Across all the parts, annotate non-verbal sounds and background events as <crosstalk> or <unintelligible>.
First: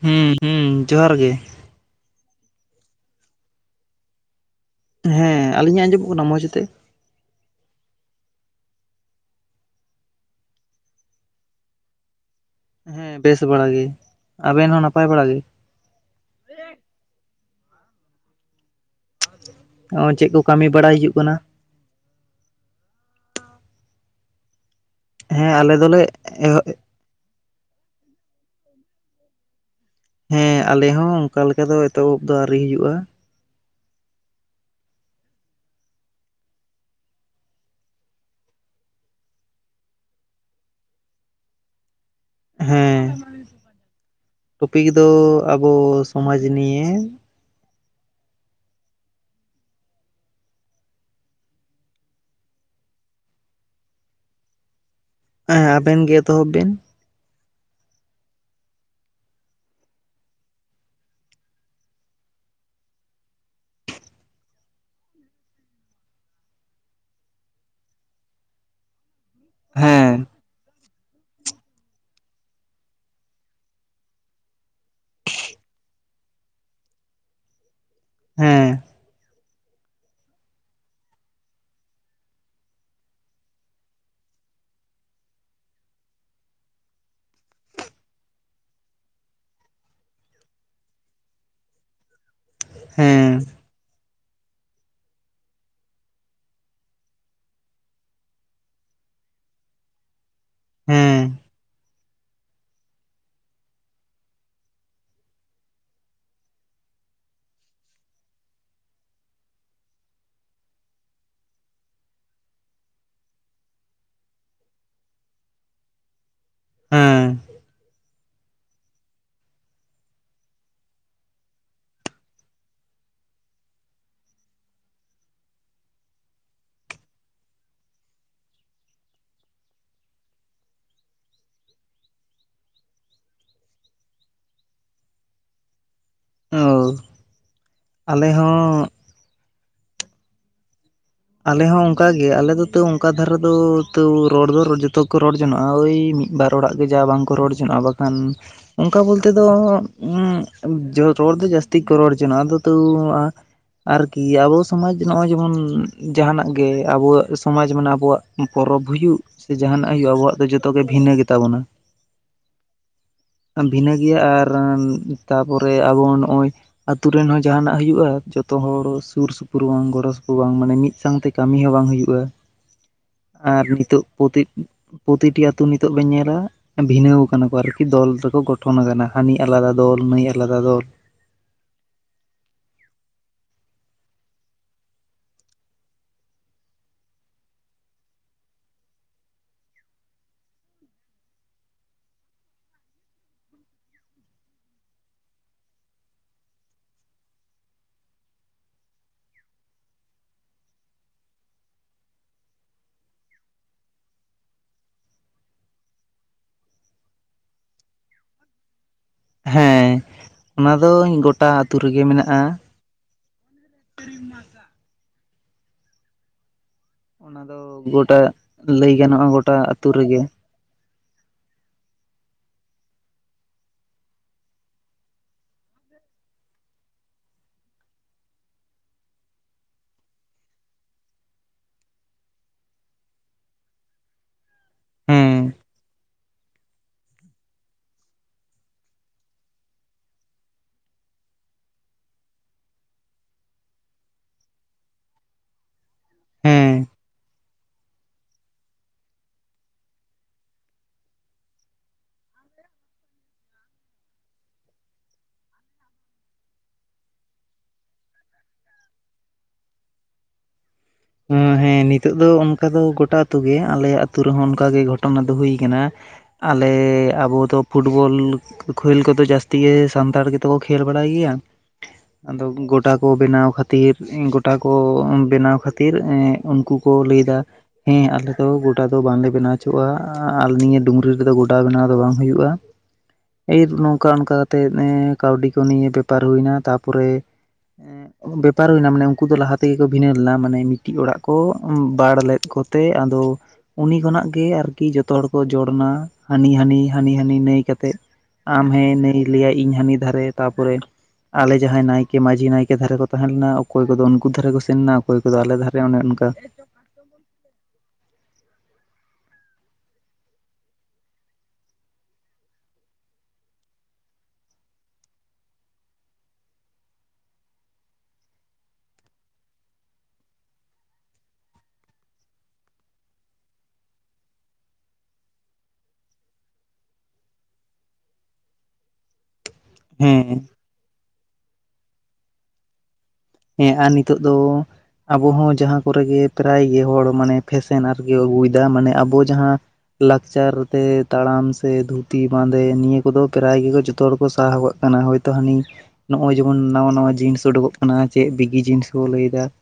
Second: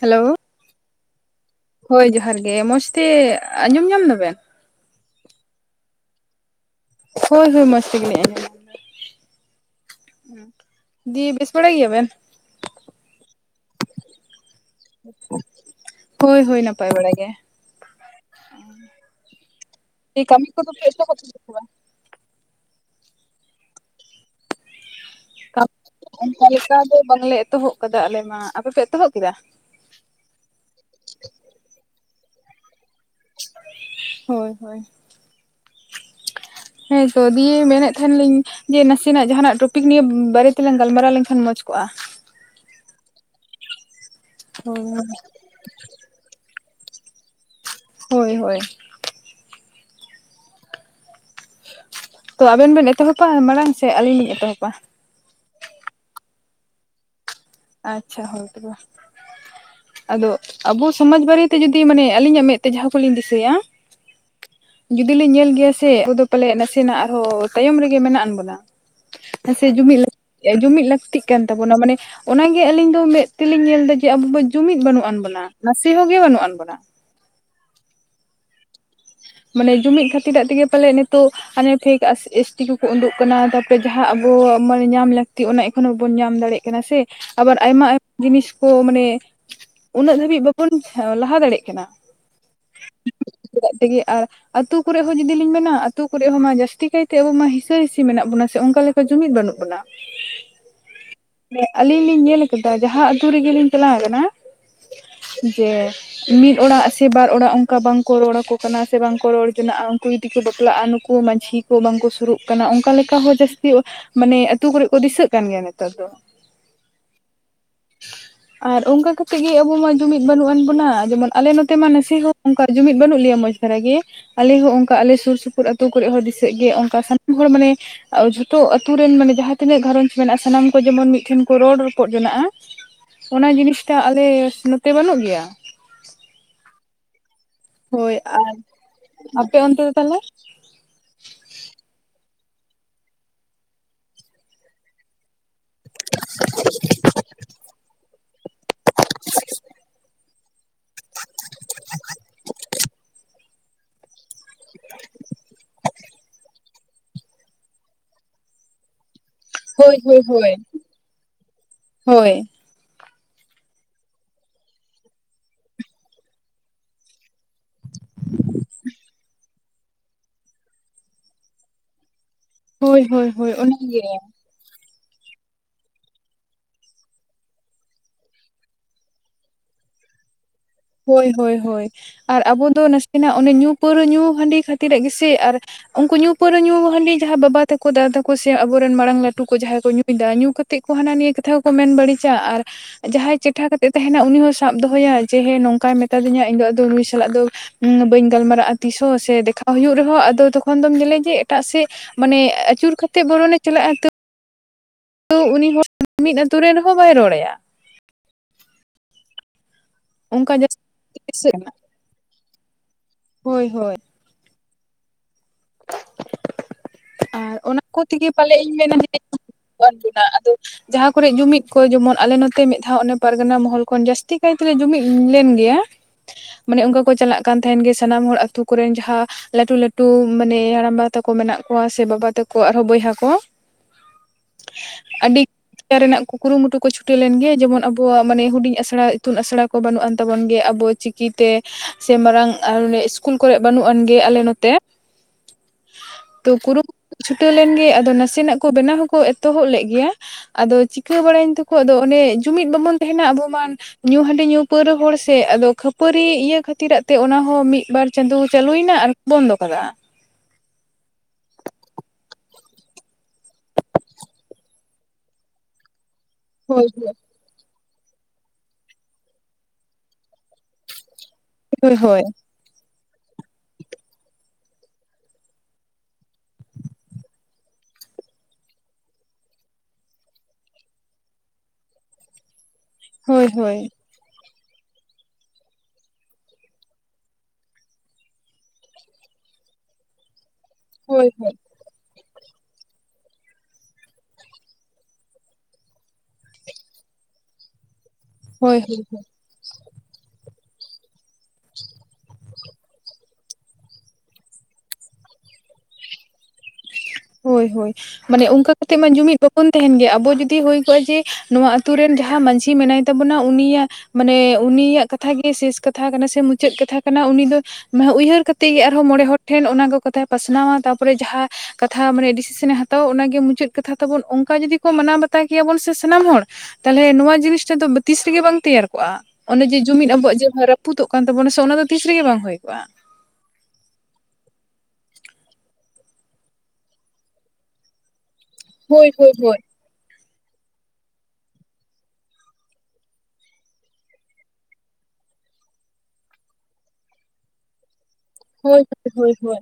ᱦᱩᱸ ᱦᱮᱞᱳ ᱦᱩᱸ ᱡᱚᱦᱟᱨ ᱜᱮ ᱦᱳᱭ ᱡᱚᱦᱟᱨ ᱜᱮ ᱢᱚᱸᱡᱽᱛᱮ ᱟᱸᱡᱚᱢ ᱧᱟᱢ ᱫᱟᱵᱮᱱ ᱦᱮᱸ ᱟᱞᱤᱧᱟᱜ ᱟᱡᱚᱢᱚᱜ ᱠᱟᱱᱟ ᱢᱚᱡᱽ ᱛᱮ ᱦᱳᱭ ᱦᱳᱭ ᱢᱚᱡᱽ ᱛᱮ ᱜᱮ ᱞᱤᱧ ᱟᱡᱚᱢᱮᱜ-ᱟ ᱫᱤᱭᱮ ᱵᱮᱥ ᱵᱟᱲᱟ ᱜᱮᱭᱟ ᱵᱮᱱ ᱦᱮᱸ ᱵᱮᱥ ᱵᱟᱲᱟᱟᱜ ᱜᱮ ᱟᱵᱮᱱ ᱦᱚᱸ ᱱᱟᱯᱟᱭ ᱵᱟᱲᱟᱟ ᱜᱮ ᱦᱳᱭ ᱦᱳᱭ ᱱᱟᱯᱟᱭ ᱵᱟᱲᱟ ᱜᱮ ᱱᱚᱜᱼᱚᱭ ᱞᱟᱹᱭ ᱪᱮᱫ ᱠᱟᱢᱤ ᱠᱚ ᱠᱟᱹᱢᱤ ᱯᱮ ᱵᱟᱲᱟᱭ ᱦᱩᱭᱩᱜ ᱮᱛᱚᱦᱚᱵ ᱠᱟᱱᱟ ᱠᱮᱫᱟ ᱛᱚ ᱦᱮᱸ ᱟᱞᱮ ᱫᱚᱞᱮ ᱚᱝᱠᱟ ᱮᱦᱚᱵ ᱞᱮᱠᱟ ᱫᱚ ᱵᱟᱝᱞᱮ ᱮᱛᱚᱦᱚᱵᱽ ᱟᱠᱟᱫᱟ ᱟᱞᱮ ᱢᱟ ᱟᱯᱮ ᱯᱮ ᱮᱛᱚᱦᱚᱵᱽ ᱠᱮᱫᱟ ᱦᱮᱸ ᱟᱞᱮ ᱦᱚᱸ ᱚᱝᱠᱟ ᱞᱮᱠᱟ ᱫᱚ ᱮᱛᱚᱦᱚᱵᱽ ᱫᱚ ᱟᱣᱨᱤ ᱦᱩᱭᱩᱜᱼᱟ ᱦᱳᱭ ᱦᱳᱭ ᱦᱮᱸ ᱛᱚ ᱫᱤᱭᱮ ᱢᱮᱱᱮᱫ ᱛᱟᱦᱮ ᱞᱤᱧ ᱡᱮ ᱱᱟᱥᱮᱱᱟᱜ ᱡᱟᱦᱟᱱᱟᱜ ᱴᱚᱯᱤᱠ ᱱᱤᱭᱟᱹ ᱵᱟᱨᱮ ᱛᱮᱞᱟᱝ ᱜᱟᱞᱢᱟᱨᱟᱣ ᱞᱮᱱ ᱠᱷᱟᱱ ᱢᱚᱸᱡᱽ ᱠᱚᱜᱼᱟ᱾ ᱦᱮᱸ ᱴᱚᱯᱤᱠ ᱫᱚ ᱟᱵᱚ ᱥᱚᱢᱟᱡᱽ ᱱᱤᱭᱮ ᱦᱳᱭ ᱦᱳᱭ ᱛᱚ ᱟᱵᱮᱱ ᱵᱮᱱ ᱮᱛᱚᱦᱚᱯᱟ ᱢᱟᱲᱟᱝ ᱥᱮ ᱟᱹᱞᱤᱧ ᱞᱤᱧ ᱮᱛᱚᱦᱚᱯᱟ ᱦᱮᱸ ᱟᱵᱮᱱ ᱜᱮ ᱮᱛᱚᱦᱚᱵ ᱵᱮᱱ ᱟᱪᱪᱷᱟ ᱦᱳᱭ ᱛᱚᱵᱮ ᱟᱫᱚ ᱟᱵᱚ ᱥᱚᱢᱟᱡᱽ ᱵᱟᱨᱮᱛᱮ ᱡᱩᱫᱤ ᱢᱟᱱᱮ ᱟᱞᱤᱧᱟᱜ ᱢᱮᱫ ᱛᱮ ᱡᱟᱦᱟᱸ ᱠᱚᱞᱤᱧ ᱫᱤᱥᱟᱹᱭᱟ ᱡᱚᱫᱤ ᱞᱤᱧ ᱧᱮᱞ ᱜᱮᱭᱟ ᱥᱮ ᱟᱵᱚ ᱫᱚ ᱯᱟᱞᱮ ᱱᱟᱥᱮᱱᱟᱜ ᱟᱨᱦᱚᱸ ᱛᱟᱭᱚᱢ ᱨᱮᱜᱮ ᱢᱮᱱᱟ ᱟᱱ ᱵᱚᱱᱟ ᱦᱮᱸ ᱥᱮ ᱡᱩᱢᱤᱫ ᱞᱟᱹᱠᱛᱤ ᱡᱩᱢᱤᱫ ᱞᱟᱹᱠᱛᱤᱜ ᱠᱟᱱ ᱛᱟᱵᱚᱱᱟ ᱢᱟᱱᱮ ᱚᱱᱟᱜᱮ ᱟᱞᱤᱧ ᱫᱚ ᱢᱮᱫ ᱛᱮᱞᱤᱧ ᱧᱮᱞᱫᱟ ᱡᱮ ᱟᱵᱚ ᱫᱚ ᱡᱩᱢᱤᱫ ᱵᱟᱹᱱᱩᱜ ᱟᱱ ᱵᱚᱱᱟ ᱱᱟᱥᱮ ᱦᱚᱸᱜᱮ ᱵᱟᱹᱱᱩᱜ ᱟᱱ ᱵᱚᱱᱟ ᱦᱮᱸ ᱢᱟᱱᱮ ᱡᱩᱢᱤᱫ ᱠᱷᱟᱹᱛᱤᱨᱟᱜ ᱛᱮᱜᱮ ᱯᱟᱞᱮ ᱱᱤᱛᱚᱜ ᱦᱟᱱᱮ ᱯᱷᱮᱠ ᱟᱥ ᱮᱥ ᱴᱤ ᱠᱚᱠᱚ ᱩᱰᱩᱜ ᱠᱟᱱᱟ ᱛᱟᱯᱚᱨᱮ ᱡᱟᱦᱟᱸ ᱟᱵᱚ ᱢᱟᱱᱮ ᱧᱟᱢ ᱞᱟᱹᱠᱛᱤ ᱚᱱᱟ ᱮᱠᱷᱚᱱᱳ ᱦᱚᱴᱟᱸᱵᱚᱱ ᱧᱟᱢ ᱫᱟᱲᱮᱜ ᱠᱟᱱᱟ ᱥᱮ ᱟᱵᱟᱨ ᱟᱭᱢᱟ ᱡᱤᱱᱤᱥ ᱠᱚ ᱢᱟᱱᱮ ᱩᱱᱟᱹᱜ ᱫᱷᱟᱹᱵᱤᱡ ᱵᱟᱵᱚᱱ ᱞᱟᱦᱟ ᱫᱟᱲᱮᱜ ᱠᱟᱱᱟ ᱦᱮᱸ ᱪᱮᱫᱟᱜ ᱛᱮᱜᱮ ᱟᱨ ᱟᱛᱩ ᱠᱚᱨᱮ ᱦᱚᱸ ᱡᱩᱫᱤ ᱞᱤᱧ ᱢᱮᱱᱟ ᱟᱹᱛᱩ ᱠᱚᱨᱮ ᱦᱚᱸᱢᱟ ᱡᱟᱥᱛᱤ ᱠᱟᱭ ᱛᱮ ᱟᱵᱩ ᱦᱚᱸ ᱟᱵᱚ ᱢᱟ ᱦᱤᱥᱟᱹ ᱦᱤᱥᱤ ᱢᱮᱱᱟᱜ ᱵᱚᱱᱟ ᱥᱮ ᱚᱝᱠᱟ ᱞᱮᱠᱟ ᱥᱮ ᱡᱩᱢᱤᱫ ᱵᱟᱹᱱᱩᱜ ᱵᱚᱱᱟ ᱦᱮᱸ ᱟᱞᱤᱧ ᱞᱤᱧ ᱧᱮᱞ ᱟᱠᱟᱫᱟ ᱡᱟᱦᱟᱸ ᱟᱛᱩ ᱨᱮᱜᱮᱞᱤᱧ ᱪᱟᱞᱟᱣ ᱠᱟᱱᱟ ᱡᱮ ᱢᱤᱫ ᱚᱲᱟᱜ ᱥᱮ ᱵᱟᱨ ᱚᱲᱟᱜ ᱚᱝᱠᱟ ᱵᱟᱝ ᱠᱚ ᱨᱚᱲᱟ ᱠᱚ ᱠᱟᱱᱟ ᱥᱮ ᱵᱟᱝᱠᱚ ᱨᱚᱲ ᱡᱚᱱᱟᱜᱼᱟ ᱩᱝᱠᱩ ᱡᱩᱫᱤ ᱠᱚ ᱵᱟᱯᱞᱟᱜᱼᱟ ᱱᱩᱠᱩ ᱢᱟᱡᱷᱤ ᱠᱚ ᱵᱟᱝᱠᱚ ᱥᱩᱨᱩᱜ ᱠᱟᱱᱟ ᱚᱱᱠᱟ ᱞᱮᱠᱟ ᱦᱚᱸ ᱡᱟᱥᱛᱤ ᱢᱟᱱᱮ ᱟᱹᱛᱩ ᱠᱚᱨᱮ ᱠᱚ ᱫᱤᱥᱟᱹᱜ ᱠᱟᱱ ᱜᱮᱭᱟ ᱱᱮᱛᱟᱨ ᱫᱚ ᱦᱮᱸ ᱦ <unintelligible> ᱟᱨ ᱚᱝᱠᱟ ᱠᱟᱛᱮᱫ ᱜᱮ ᱟᱵᱚ ᱢᱟ ᱡᱩᱢᱤᱫ ᱵᱟᱹᱱᱩᱜ ᱟᱱ ᱵᱚᱱᱟ ᱡᱮᱢᱚᱱ ᱟᱞᱮ ᱱᱚᱛᱮ ᱢᱟ ᱱᱟᱥᱮ ᱦᱚᱸ ᱚᱝᱠᱟ ᱡᱩᱢᱤᱫ ᱵᱟᱹᱱᱩᱜ ᱞᱮᱭᱟ ᱢᱚᱸᱡᱽ ᱠᱚᱨᱜᱮ ᱟᱞᱮ ᱦᱚᱸ ᱚᱝᱠᱟ ᱟᱞᱮ ᱥᱩᱨ ᱥᱩᱯᱩᱨ ᱟᱹᱛᱩ ᱠᱚᱨᱮ ᱦᱚᱸ ᱫᱤᱥᱟᱹᱜ ᱜᱮ ᱚᱝᱠᱟ ᱥᱟᱱᱟᱢ ᱦᱚᱲ ᱢᱟᱱᱮ ᱟᱨ ᱡᱷᱚᱛᱚ ᱟᱛᱩ ᱨᱮᱱ ᱢᱟᱱᱮ ᱡᱟᱦᱟᱸ ᱛᱤᱱᱟᱹᱜ ᱜᱷᱟᱨᱚᱧᱡᱽ ᱢᱮᱱᱟᱜᱼᱟ ᱥᱟᱱᱟᱢ ᱠᱚ ᱡᱮᱢᱚᱱ ᱢᱤᱫ ᱴᱷᱮᱱ ᱠᱚ ᱨᱚᱲ ᱨᱚᱯᱚᱫ ᱡᱚᱱᱟᱜᱼᱟ ᱚᱱᱟ ᱡᱤᱱᱤᱥᱴᱟᱜ ᱟᱞᱮ ᱱᱚᱛᱮ ᱵᱟᱹᱱᱩᱜ ᱜᱮᱭᱟ ᱟᱻᱳᱣ ᱦᱳᱭ ᱟᱨ ᱟᱯᱮ ᱚᱱᱛᱮ ᱫᱚ ᱛᱟᱦᱚᱞᱮ ᱟᱞᱮ ᱦᱚᱸ ᱚᱱᱠᱟᱜᱮ ᱟᱞᱮ ᱫᱚ ᱛᱚ ᱚᱱᱠᱟ ᱫᱷᱟᱨᱮ ᱫᱚ ᱛᱟᱹᱣ ᱨᱚᱲ ᱫᱚ ᱨᱩᱡ ᱡᱚᱛᱚ ᱠᱚ ᱨᱚᱲ ᱡᱚᱱᱚᱜᱼᱟ ᱳᱭ ᱢᱤᱫ ᱵᱟᱨ ᱚᱲᱟᱜ ᱜᱮ ᱡᱟ ᱵᱟᱝᱠᱚ ᱨᱚᱲ ᱡᱚᱱᱚᱜᱼᱟ ᱵᱟᱠᱷᱟᱱ ᱚᱱᱠᱟ ᱵᱚᱞᱛᱮ ᱫᱚ ᱨᱚᱲ ᱫᱚ ᱡᱟᱹᱥᱛᱤ ᱠᱚ ᱨᱚᱲ ᱡᱚᱝᱼᱟ ᱟᱫᱚ ᱛᱟ. ᱣ ᱟᱨᱠᱤ ᱟᱵᱚ ᱥᱚᱢᱟᱡᱽ ᱱᱚᱜᱼᱚᱭ ᱡᱮᱢᱚᱱ ᱡᱟᱦᱟᱱᱟᱜ ᱜᱮ ᱟᱵᱚᱣᱟᱜ ᱥᱚᱢᱟᱡᱽ ᱢᱟᱱᱮ ᱟᱵᱚᱣᱟᱜ ᱯᱚᱨᱚᱵᱽ ᱦᱩᱭᱩᱜ ᱥᱮ ᱡᱟᱦᱟᱱᱟᱜ ᱦᱳᱭ ᱦᱳᱭᱳᱜ ᱦᱳᱭ ᱟᱵᱚᱣᱟᱜ ᱫᱚ ᱦᱳᱭ ᱡᱚᱛᱚᱜᱮ ᱵᱷᱤᱱᱟᱹ ᱜᱮᱛᱟᱵᱚᱱᱟ ᱦᱳᱭ ᱵᱷᱤᱱᱟᱹ ᱜᱮᱭᱟ ᱟᱨ ᱛᱟᱯᱚᱨᱮ ᱟᱵᱚ ᱱᱚᱜᱼᱚᱭ ᱟᱛᱳ ᱨᱮᱱ ᱦᱚᱸ ᱡᱟᱦᱟᱱᱟᱜ ᱦᱩᱭᱩᱜᱼᱟ ᱡᱚᱛᱚ ᱦᱚᱲ ᱥᱩᱨ ᱥᱩᱯᱩᱨ ᱵᱟᱝ ᱜᱚᱲᱚ ᱥᱚᱯᱚᱫ ᱵᱟᱝ ᱢᱟᱱᱮ ᱢᱤᱫ ᱥᱟᱶᱛᱮ ᱠᱟᱹᱢᱤ ᱦᱚᱸ ᱵᱟᱝ ᱦᱩᱭᱩᱜᱼᱟ ᱦᱳᱭ ᱦᱳᱭ ᱦᱳᱭ ᱟᱨ ᱱᱤᱛᱚᱜ ᱚᱱᱟᱜᱮ ᱯᱚᱛᱤ ᱯᱨᱚᱛᱤᱴᱤ ᱟᱹᱛᱩ ᱱᱤᱛᱚᱜ ᱵᱮᱱ ᱧᱮᱞᱟ ᱵᱷᱤᱱᱟᱹᱣ ᱠᱟᱱᱟ ᱠᱚ ᱟᱨᱠᱤ ᱫᱚᱞ ᱨᱮᱠᱚ ᱜᱚᱴᱷᱚᱱ ᱟᱠᱟᱱᱟ ᱦᱟᱹᱱᱤ ᱟᱞᱟᱫᱟ ᱫᱚᱞ ᱱᱟᱹᱭ ᱟᱞᱟᱫᱟ ᱫᱚᱞ ᱦᱳᱭ ᱦᱳᱭ ᱦᱳᱭ ᱟᱨ ᱟᱵᱚ ᱫᱚ ᱱᱟᱥᱮᱱᱟᱜ ᱚᱱᱮ ᱧᱩ ᱯᱟᱹᱣᱨᱟᱹ ᱧᱩ ᱦᱟᱺᱰᱤ ᱠᱷᱟᱹᱛᱤᱨᱟᱜ ᱜᱮᱥᱮ ᱟᱨ ᱩᱱᱠᱩ ᱧᱩ ᱯᱟᱹᱣᱨᱟᱹ ᱧᱩ ᱦᱟᱺᱰᱤ ᱡᱟᱦᱟᱸᱭ ᱵᱟᱵᱟ ᱛᱟᱠᱚ ᱫᱟᱫᱟ ᱛᱟᱠᱚ ᱥᱮ ᱟᱵᱚᱨᱮᱱ ᱢᱟᱲᱟᱝ ᱞᱟᱹᱴᱩ ᱠᱚ ᱡᱟᱦᱟᱸᱭ ᱠᱚ ᱧᱩᱭᱮᱫᱟ ᱧᱩ ᱠᱟᱛᱮ ᱛᱮ ᱠᱚ ᱦᱟᱱᱟ ᱱᱤᱭᱟᱹ ᱠᱟᱛᱷᱟ ᱠᱚᱠᱚ ᱢᱮᱱ ᱵᱟᱹᱲᱤᱡᱟ ᱟᱨ ᱡᱟᱦᱟᱸᱭ ᱪᱮᱴᱷᱟ ᱠᱟᱛᱮᱜ ᱛᱟᱦᱮᱱᱟ ᱩᱱᱤ ᱦᱚᱸ ᱥᱟᱵ ᱫᱚᱦᱚᱭᱟ ᱡᱮ ᱦᱮᱸ ᱱᱚᱝᱠᱟᱭ ᱢᱮᱛᱟ ᱫᱤᱧᱟ ᱤᱧ ᱫᱚ ᱟᱫᱚ ᱱᱩᱭ ᱥᱟᱞᱟᱜ ᱫᱚ ᱵᱟᱹᱧ ᱜᱟᱞᱢᱟᱨᱟᱜᱼᱟ ᱛᱤᱥᱦᱚᱸ ᱥᱮ ᱫᱮᱠᱷᱟᱣ ᱦᱩᱭᱩᱜ‌ ᱨᱮᱦᱚᱸ ᱟᱫᱚ ᱛᱚᱠᱷᱚᱱ ᱫᱚᱢ ᱧᱮᱞᱟᱭᱟ ᱡᱮ ᱮᱴᱟᱜ ᱥᱮᱫ ᱢᱟᱱᱮ ᱟᱹᱪᱩᱨ ᱠᱟᱛᱮᱫ ᱵᱚᱨᱚᱱᱮ ᱪᱟᱞᱟᱜᱼᱟ ᱛᱚ ᱛᱚ ᱩᱱᱤ ᱦᱚᱲ ᱢᱤᱫ ᱟᱛᱳ ᱨᱮᱦᱚᱸ ᱵᱟᱭ ᱨᱚᱲᱟᱭᱟ ᱦᱮᱸ ᱚᱱᱠᱟ ᱚᱱᱟ ᱫᱚ ᱜᱚᱴᱟ ᱡᱟᱹᱥᱛᱤ ᱟᱛᱳ ᱨᱮᱜᱮ ᱢᱮᱱᱟᱜᱼᱟ ᱦᱳᱭ ᱦᱳᱭ ᱟᱨ ᱫᱚ ᱚᱱᱟ ᱠᱚᱛᱮᱜᱮ ᱜᱚᱴᱟ ᱯᱟᱞᱮ ᱤᱧ ᱢᱮᱱᱟ ᱞᱟᱹᱭ ᱜᱟᱱᱚᱜᱼᱟ ᱜᱚᱴᱟ ᱟᱛᱳ ᱨᱮᱜᱮ ᱟᱫᱚ ᱡᱟᱦᱟᱸ ᱠᱚᱨᱮ ᱡᱩᱢᱤᱫ ᱠᱚ ᱡᱮᱢᱚᱱ ᱟᱞᱮ ᱱᱚᱛᱮ ᱢᱤᱫ ᱫᱷᱟᱣ ᱚᱱᱮ ᱯᱟᱨᱜᱟᱱᱟ ᱢᱚᱦᱚᱞ ᱠᱷᱚᱱ ᱡᱟᱹᱥᱛᱤ ᱠᱟᱭᱛᱮ ᱞᱮ ᱡᱩᱢᱤᱫ ᱞᱮᱱ ᱜᱮᱭᱟ ᱢᱟᱱᱮ ᱚᱱᱠᱟ ᱠᱚ ᱪᱟᱞᱟᱜ ᱠᱟᱱ ᱛᱟᱦᱮᱱ ᱜᱮ ᱥᱟᱱᱟᱢ ᱦᱚᱲ ᱟᱛᱳ ᱠᱚᱨᱮᱱ ᱡᱟᱦᱟᱸ ᱞᱟᱹᱴᱩ ᱞᱟᱹᱴᱩ ᱢᱟᱱᱮ ᱦᱟᱲᱟᱢᱵᱟ ᱛᱟᱠᱚ ᱢᱮᱱᱟᱜ ᱠᱚᱣᱟ ᱥᱮ ᱵᱟᱵᱟ ᱛᱟᱠᱚ ᱟᱨᱦᱚᱸ ᱵᱚᱭᱦᱟ ᱠᱚ ᱟᱹᱰᱤ ᱦᱮᱸ ᱨᱮᱱᱟᱜ ᱠᱚ ᱠᱩᱨᱩᱢᱩᱴᱩ ᱠᱚ ᱪᱷᱩᱴᱟ. ᱣ ᱞᱮᱱ ᱜᱮᱭᱟ ᱡᱮᱢᱚᱱ ᱟᱵᱚᱣᱟᱜ ᱢᱟᱱᱮ ᱦᱩᱰᱤᱧ ᱟᱥᱲᱟ ᱤᱛᱩᱱ ᱟᱥᱲᱟ ᱠᱚ ᱵᱟᱹᱱᱩᱜ ᱟᱱ ᱛᱟᱵᱚᱱ ᱜᱮ ᱟᱵᱚ ᱪᱤᱠᱤᱛᱮ ᱥᱮ ᱢᱟᱨᱟᱝ ᱚᱱ ᱤᱥᱠᱩᱞ ᱠᱚᱨᱮ ᱵᱟᱹᱱᱩᱜ ᱟᱱ ᱜᱮ ᱟᱞᱮ ᱱᱚᱛᱮ ᱛᱚ ᱦᱮᱸ ᱠᱩᱨᱩᱢᱩᱴᱩ ᱪᱷᱩᱴᱟᱹᱣ ᱞᱮᱱᱜᱮ ᱟᱫᱚ ᱱᱟᱥᱮᱱᱟᱜ ᱠᱚ ᱵᱮᱱᱟᱣ ᱦᱚᱸᱠᱚ ᱮᱛᱚᱦᱚᱵ ᱞᱮᱫ ᱜᱮᱭᱟ ᱟᱫᱚ ᱪᱤᱠᱟᱹ ᱵᱟᱲᱟᱭᱮᱱ ᱛᱟᱠᱚ ᱟᱫᱚ ᱚᱱᱮ ᱡᱩᱢᱤᱫ ᱵᱟᱵᱚᱱ ᱛᱟᱦᱮᱱᱟ ᱟᱵᱚ ᱢᱟᱱ ᱧᱩ ᱦᱟᱺᱰᱤ ᱧᱩ ᱯᱟᱹᱣᱨᱟᱹ ᱦᱚᱲ ᱥᱮ ᱟᱫᱚ ᱠᱷᱟᱹᱯᱟᱹᱨᱤ ᱤᱭᱟᱹ ᱠᱷᱟᱹᱛᱤᱨᱟᱜ ᱛᱮ ᱚᱱᱟᱦᱚᱸ ᱢᱤᱫᱵᱟᱨ ᱪᱟᱸᱫᱳ ᱪᱟᱹᱞᱩᱭᱮᱱᱟ ᱟᱨ ᱵᱚᱱᱫᱚ ᱠᱟᱫᱟᱜ ᱦᱮᱸ ᱱᱤᱛᱚᱜ ᱫᱚ ᱚᱱᱠᱟ ᱫᱚ ᱜᱳᱚᱴᱟ ᱟᱹᱛᱩᱳ ᱜᱮ ᱟᱞᱮᱭᱟᱜ ᱟᱹᱛᱩ ᱨᱮᱦᱚᱸ ᱚᱱᱠᱟᱜᱮ ᱜᱷᱚᱴᱚᱱᱟ ᱫᱚ ᱦᱩᱭ ᱠᱟᱱᱟ ᱟᱞᱮ ᱦᱳᱭ ᱟᱵᱚᱫᱚ ᱯᱷᱩᱴᱵᱚᱞ ᱠᱷᱮᱞ ᱠᱚᱫᱚ ᱡᱟᱹᱥᱛᱤ ᱜᱮ ᱥᱟᱱᱛᱟᱲ ᱜᱮᱛᱚ ᱠᱚ ᱠᱷᱮᱞ ᱵᱟᱲᱟᱭ ᱜᱮᱭᱟ ᱦᱳᱭ ᱦᱳᱭ ᱟᱫᱚ ᱜᱚᱰᱟ ᱠᱚ ᱵᱮᱱᱟᱣ ᱠᱷᱟᱹᱛᱤᱨ ᱜᱚᱰᱟ ᱠᱚ ᱵᱮᱱᱟᱣ ᱠᱷᱟᱹᱛᱤᱨ ᱠᱷᱟᱹᱛᱤᱨ ᱮᱸ ᱩᱱᱠᱩ ᱠᱚ ᱞᱟᱹᱭ ᱮᱫᱟ ᱦᱮᱸ ᱟᱞᱮ ᱫᱚ ᱜᱚᱰᱟ ᱫᱚ ᱵᱟᱝᱞᱮ ᱵᱮᱱᱟᱣ ᱚᱪᱚᱣᱟᱜᱼᱟ ᱟᱞᱮ ᱱᱤᱭᱟᱹ ᱰᱩᱝᱨᱤ ᱨᱮᱫᱚ ᱜᱚᱰᱟ ᱵᱮᱱᱟᱣ ᱫᱚ ᱵᱟᱝ ᱦᱩᱭᱩᱜᱼᱟ ᱦᱳᱭ ᱮᱭ ᱦᱳᱭ ᱱᱚᱝᱠᱟ ᱚᱱᱠᱟ ᱠᱟᱛᱮᱫ ᱠᱟᱹᱣᱰᱤ ᱠᱚ ᱱᱤᱭᱮ ᱵᱮᱯᱟᱨ ᱦᱩᱭᱱᱟ ᱛᱟᱨᱯᱚᱨᱮ ᱵᱮᱯᱟᱨ ᱦᱩᱭᱱᱟ ᱢᱟᱱᱮ ᱩᱱᱠᱩ ᱫᱚ ᱞᱟᱦᱟ ᱛᱮᱜᱮ ᱠᱚ ᱵᱷᱤᱱᱟᱹ ᱞᱮᱱᱟ ᱢᱟᱱᱮ ᱢᱤᱫ ᱴᱤᱡ ᱚᱲᱟᱜ ᱦᱳᱭ ᱠᱚ ᱦᱳᱭ ᱵᱟᱲ ᱞᱮᱫ ᱠᱚᱛᱮ ᱟᱫᱚ ᱩᱱᱤ ᱠᱷᱚᱱᱟᱜ ᱜᱮ ᱟᱨᱠᱤ ᱡᱚᱛᱚ ᱦᱚᱲ ᱠᱚ ᱡᱚᱲ ᱮᱱᱟ ᱦᱟᱹᱱᱤ ᱦᱟᱹᱱᱤ ᱦᱟᱹᱱᱤ ᱦᱟᱹᱱᱤ ᱱᱟᱹᱭ ᱠᱟᱛᱮᱫ ᱟᱢ ᱦᱳᱭ ᱦᱮᱸ ᱱᱟᱹᱭ ᱞᱟᱹᱭᱟ ᱤᱧ ᱦᱟᱹᱱᱤ ᱫᱷᱟᱨᱮ ᱛᱟᱯᱚᱨᱮ ᱟᱞᱮ ᱡᱟᱦᱟᱸᱭ ᱱᱟᱭᱠᱮ ᱢᱟᱺᱡᱷᱤ ᱱᱟᱭᱠᱮ ᱫᱷᱟᱨᱮ ᱠᱚ ᱛᱟᱦᱮᱱᱟ ᱚᱠᱚᱭ ᱠᱚᱫᱚ ᱩᱱᱠᱩ ᱫᱷᱟᱨᱮ ᱠᱚ ᱥᱮᱱ ᱞᱮᱱᱟ ᱚᱠᱚᱭ ᱠᱚᱫᱚ ᱟᱞᱮ ᱫᱷᱟᱨᱮ ᱚᱱᱮ ᱚᱱᱠᱟ ᱦᱳᱭ ᱦᱳᱭ ᱢᱟᱱᱮ ᱚᱱᱠᱟ ᱠᱟᱛᱮᱜ ᱢᱟ ᱡᱩᱢᱤᱫ ᱵᱟᱵᱚᱱ ᱛᱟᱦᱮᱱ ᱜᱮᱭᱟ ᱟᱵᱚ ᱡᱩᱚᱫᱤ ᱦᱩᱭᱳ ᱠᱚᱜᱼᱟ ᱡᱮ ᱱᱚᱣᱟ ᱟᱛᱩ ᱨᱮᱱ ᱡᱟᱦᱟᱸ ᱢᱟᱺᱡᱷᱤ ᱢᱮᱱᱟᱭ ᱛᱟᱵᱚᱱᱟ ᱩᱱᱤᱭᱟᱜ ᱢᱟᱱᱮ ᱩᱱᱤᱭᱟᱜ ᱠᱟᱛᱷᱟᱜ ᱜᱮ ᱥᱮᱥ ᱠᱟᱛᱷᱟ ᱠᱟᱱᱟ ᱥᱮ ᱢᱩᱪᱟᱹᱫ ᱠᱟᱛᱷᱟ ᱠᱟᱱᱟ ᱩᱱᱤ ᱫᱚ ᱩᱭᱦᱟᱹᱨ ᱠᱟᱛᱮᱜ ᱜᱮ ᱟᱨᱦᱚᱸ ᱢᱚᱬᱮ ᱦᱚᱲ ᱴᱷᱮᱱ ᱚᱱᱟ ᱠᱚ ᱠᱟᱛᱷᱟᱭ ᱯᱟᱥᱱᱟᱣᱟ ᱛᱟᱨᱯᱚᱨᱮ ᱡᱟᱦᱟᱸ ᱠᱟᱛᱷᱟ ᱢᱟᱱᱮ ᱰᱤᱥᱤᱥᱮᱱ ᱮ ᱦᱟᱛᱟᱣᱟ ᱚᱱᱟᱜᱮ ᱢᱩᱪᱟᱹᱫ ᱠᱟᱛᱷᱟ ᱛᱟᱵᱚᱱ ᱚᱱᱠᱟ ᱡᱩᱫᱤ ᱠᱚ ᱢᱟᱱᱟᱣ ᱵᱟᱛᱟᱣ ᱠᱮᱭᱟᱵᱚᱱ ᱥᱮ ᱥᱟᱱᱟᱢ ᱦᱚᱲ ᱛᱟᱦᱚᱞᱮ ᱱᱚᱣᱟ ᱡᱤᱱᱤᱥᱴᱟ ᱫᱚ ᱛᱤᱥ ᱨᱮᱜᱮ ᱵᱟᱝ ᱛᱮᱭᱟᱨ ᱠᱚᱜᱼᱟ ᱚᱱᱮ ᱡᱮ ᱡᱩᱢᱤᱫ ᱦᱮᱸ ᱟᱵᱚᱣᱟᱜ ᱡᱟᱦᱟᱸ ᱨᱟᱹᱯᱩᱫᱚᱜ ᱠᱟᱱ ᱛᱟᱵᱚᱱᱟ ᱥᱮ ᱚᱱᱟ ᱫᱚ ᱛᱤᱥ ᱨᱮᱜᱮ ᱵᱟᱝ ᱦᱩᱭ ᱠᱚᱜᱼᱟ ᱦᱮᱸ ᱟᱨ ᱱᱤᱛᱚᱜ ᱫᱚ ᱟᱵᱚ ᱦᱚᱸ ᱡᱟᱦᱟᱸ ᱠᱚᱨᱮ ᱜᱮ ᱯᱨᱟᱭ ᱜᱮ ᱦᱚᱲ ᱢᱟᱱᱮ ᱯᱷᱮᱥᱮᱱ ᱟᱨᱜᱮ ᱟᱹᱜᱩᱭᱮᱫᱟ᱾ ᱢᱟᱱᱮ ᱦᱳᱭ ᱟᱵᱚ ᱦᱳᱭ ᱡᱟᱦᱟᱸ ᱦᱳᱭ ᱞᱟᱠᱪᱟᱨ ᱛᱮ ᱛᱟᱲᱟᱢ ᱥᱮ ᱫᱷᱩᱛᱤ ᱵᱟᱸᱫᱮ ᱱᱤᱭᱟᱹ ᱠᱚᱫᱚ ᱯᱨᱟᱭ ᱜᱮᱠᱚ ᱡᱚᱛᱚ ᱦᱚᱲ ᱠᱚ ᱥᱟᱦᱟᱣᱟᱜ ᱠᱟᱱᱟ ᱦᱳᱭ ᱛᱚ ᱦᱟᱱᱤ ᱱᱚᱜ ᱚᱚᱭ ᱡᱮᱢᱚᱱ ᱱᱟᱶᱟ ᱱᱟᱶᱟ ᱡᱤᱱᱥ ᱩᱰᱩᱠᱚᱜ ᱠᱟᱱᱟ ᱪᱮᱫ ᱵᱤᱜᱤ ᱦᱳᱭ ᱡᱤᱱᱤᱥ ᱠᱚ ᱦᱳᱭ ᱞᱟᱹᱭᱫᱟ? ᱦᱳᱭ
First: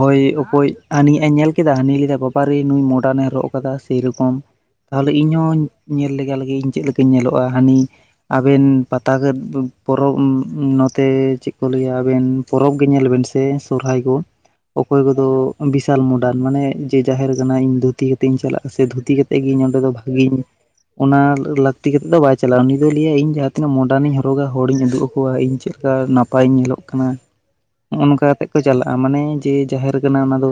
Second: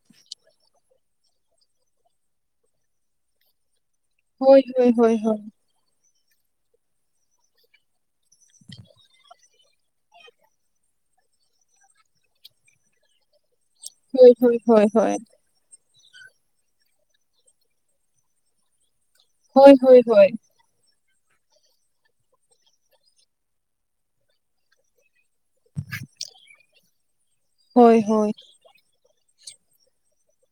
ᱦᱳᱭ ᱚᱠᱚᱭ ᱦᱟᱹᱱᱤᱭᱟᱜ ᱮ ᱧᱮᱞ ᱠᱮᱫᱟ ᱦᱟᱹᱱᱤ ᱞᱮᱫᱟ ᱵᱟᱵᱟ ᱨᱮ ᱱᱩᱭ ᱢᱚᱰᱟᱨᱱᱮ ᱨᱚᱜ ᱠᱟᱫᱟ ᱥᱮᱨᱚᱠᱚᱢ ᱦᱳᱭ ᱦᱳᱭ ᱛᱟᱦᱚᱞᱮ ᱦᱳᱭ ᱦᱳᱭ ᱤᱧᱦᱚᱸ ᱧᱮᱞ ᱞᱮᱜᱟ ᱞᱮᱜᱮ ᱤᱧ ᱪᱮᱫ ᱞᱮᱠᱟᱧ ᱧᱮᱞᱚᱜᱼᱟ ᱦᱟᱹᱱᱤ ᱟᱵᱮᱱ ᱯᱟᱛᱟ ᱜᱮ <unintelligible> ᱵᱚᱨᱦᱚ ᱯᱚᱨᱚᱵᱽ ᱩᱸ ᱱ ᱼᱼ ᱛᱮ ᱪᱮᱫ ᱠᱚ ᱞᱟᱹᱭᱟ ᱟᱵᱮᱱ ᱯᱚᱨᱚᱵᱽ ᱜᱮ ᱧᱮᱞ ᱵᱮᱱ ᱥᱮ ᱥᱚᱨᱚᱦᱟᱭ ᱠᱚ ᱦᱳᱭ ᱦᱳᱭ ᱦᱳᱭ ᱚᱠᱚᱭ ᱦᱳᱭ ᱠᱚᱫᱚ ᱵᱤᱥᱟᱞ ᱢᱳᱰᱟᱱ᱾ ᱢᱟᱱᱮ ᱡᱮ ᱡᱟᱦᱮᱨ ᱠᱟᱱᱟ ᱤᱧ ᱫᱷᱩᱛᱤ ᱠᱟᱛᱮᱧ ᱪᱟᱞᱟᱜᱼᱟ ᱥᱮ ᱫᱷᱩᱛᱤ ᱛᱮᱜᱮᱧ ᱦᱳᱭ ᱚᱸᱰᱮ ᱫᱚ ᱦᱳᱭ ᱦᱳᱭ ᱵᱷᱟᱹᱜᱽᱣᱤᱧ ᱚᱱᱟ ᱞᱟᱹᱠᱛᱤ ᱠᱟᱛᱮᱫ ᱫᱚ ᱵᱟᱭ ᱪᱟᱞᱟᱜᱼᱟ ᱩᱱᱤ ᱫᱚ ᱞᱟᱹᱭᱟ ᱤᱧ ᱡᱟᱦᱟᱸ ᱛᱤᱱᱟᱹᱜ ᱢᱚᱰᱟᱱᱤᱧ ᱦᱚᱨᱚᱜᱟ ᱦᱚᱲᱤᱧ ᱩᱫᱩᱜ ᱟᱠᱚᱣᱟ ᱤᱧ ᱪᱮᱫ ᱼᱼ ᱠᱟ ᱱᱟᱯᱟᱭ ᱧᱮᱞᱚᱜ ᱠᱟᱱᱟ ᱦᱳᱭ ᱦᱳᱭ ᱦᱳᱭ ᱱᱚᱜᱼᱚ ᱱᱚᱝᱠᱟ ᱠᱟᱛᱮ ᱠᱚ ᱪᱟᱞᱟᱜᱼᱟ᱾ ᱢᱟᱱᱮ ᱡᱮ ᱡᱟᱦᱮᱨ ᱠᱟᱱᱟ, ᱚᱱᱟ ᱫᱚ᱾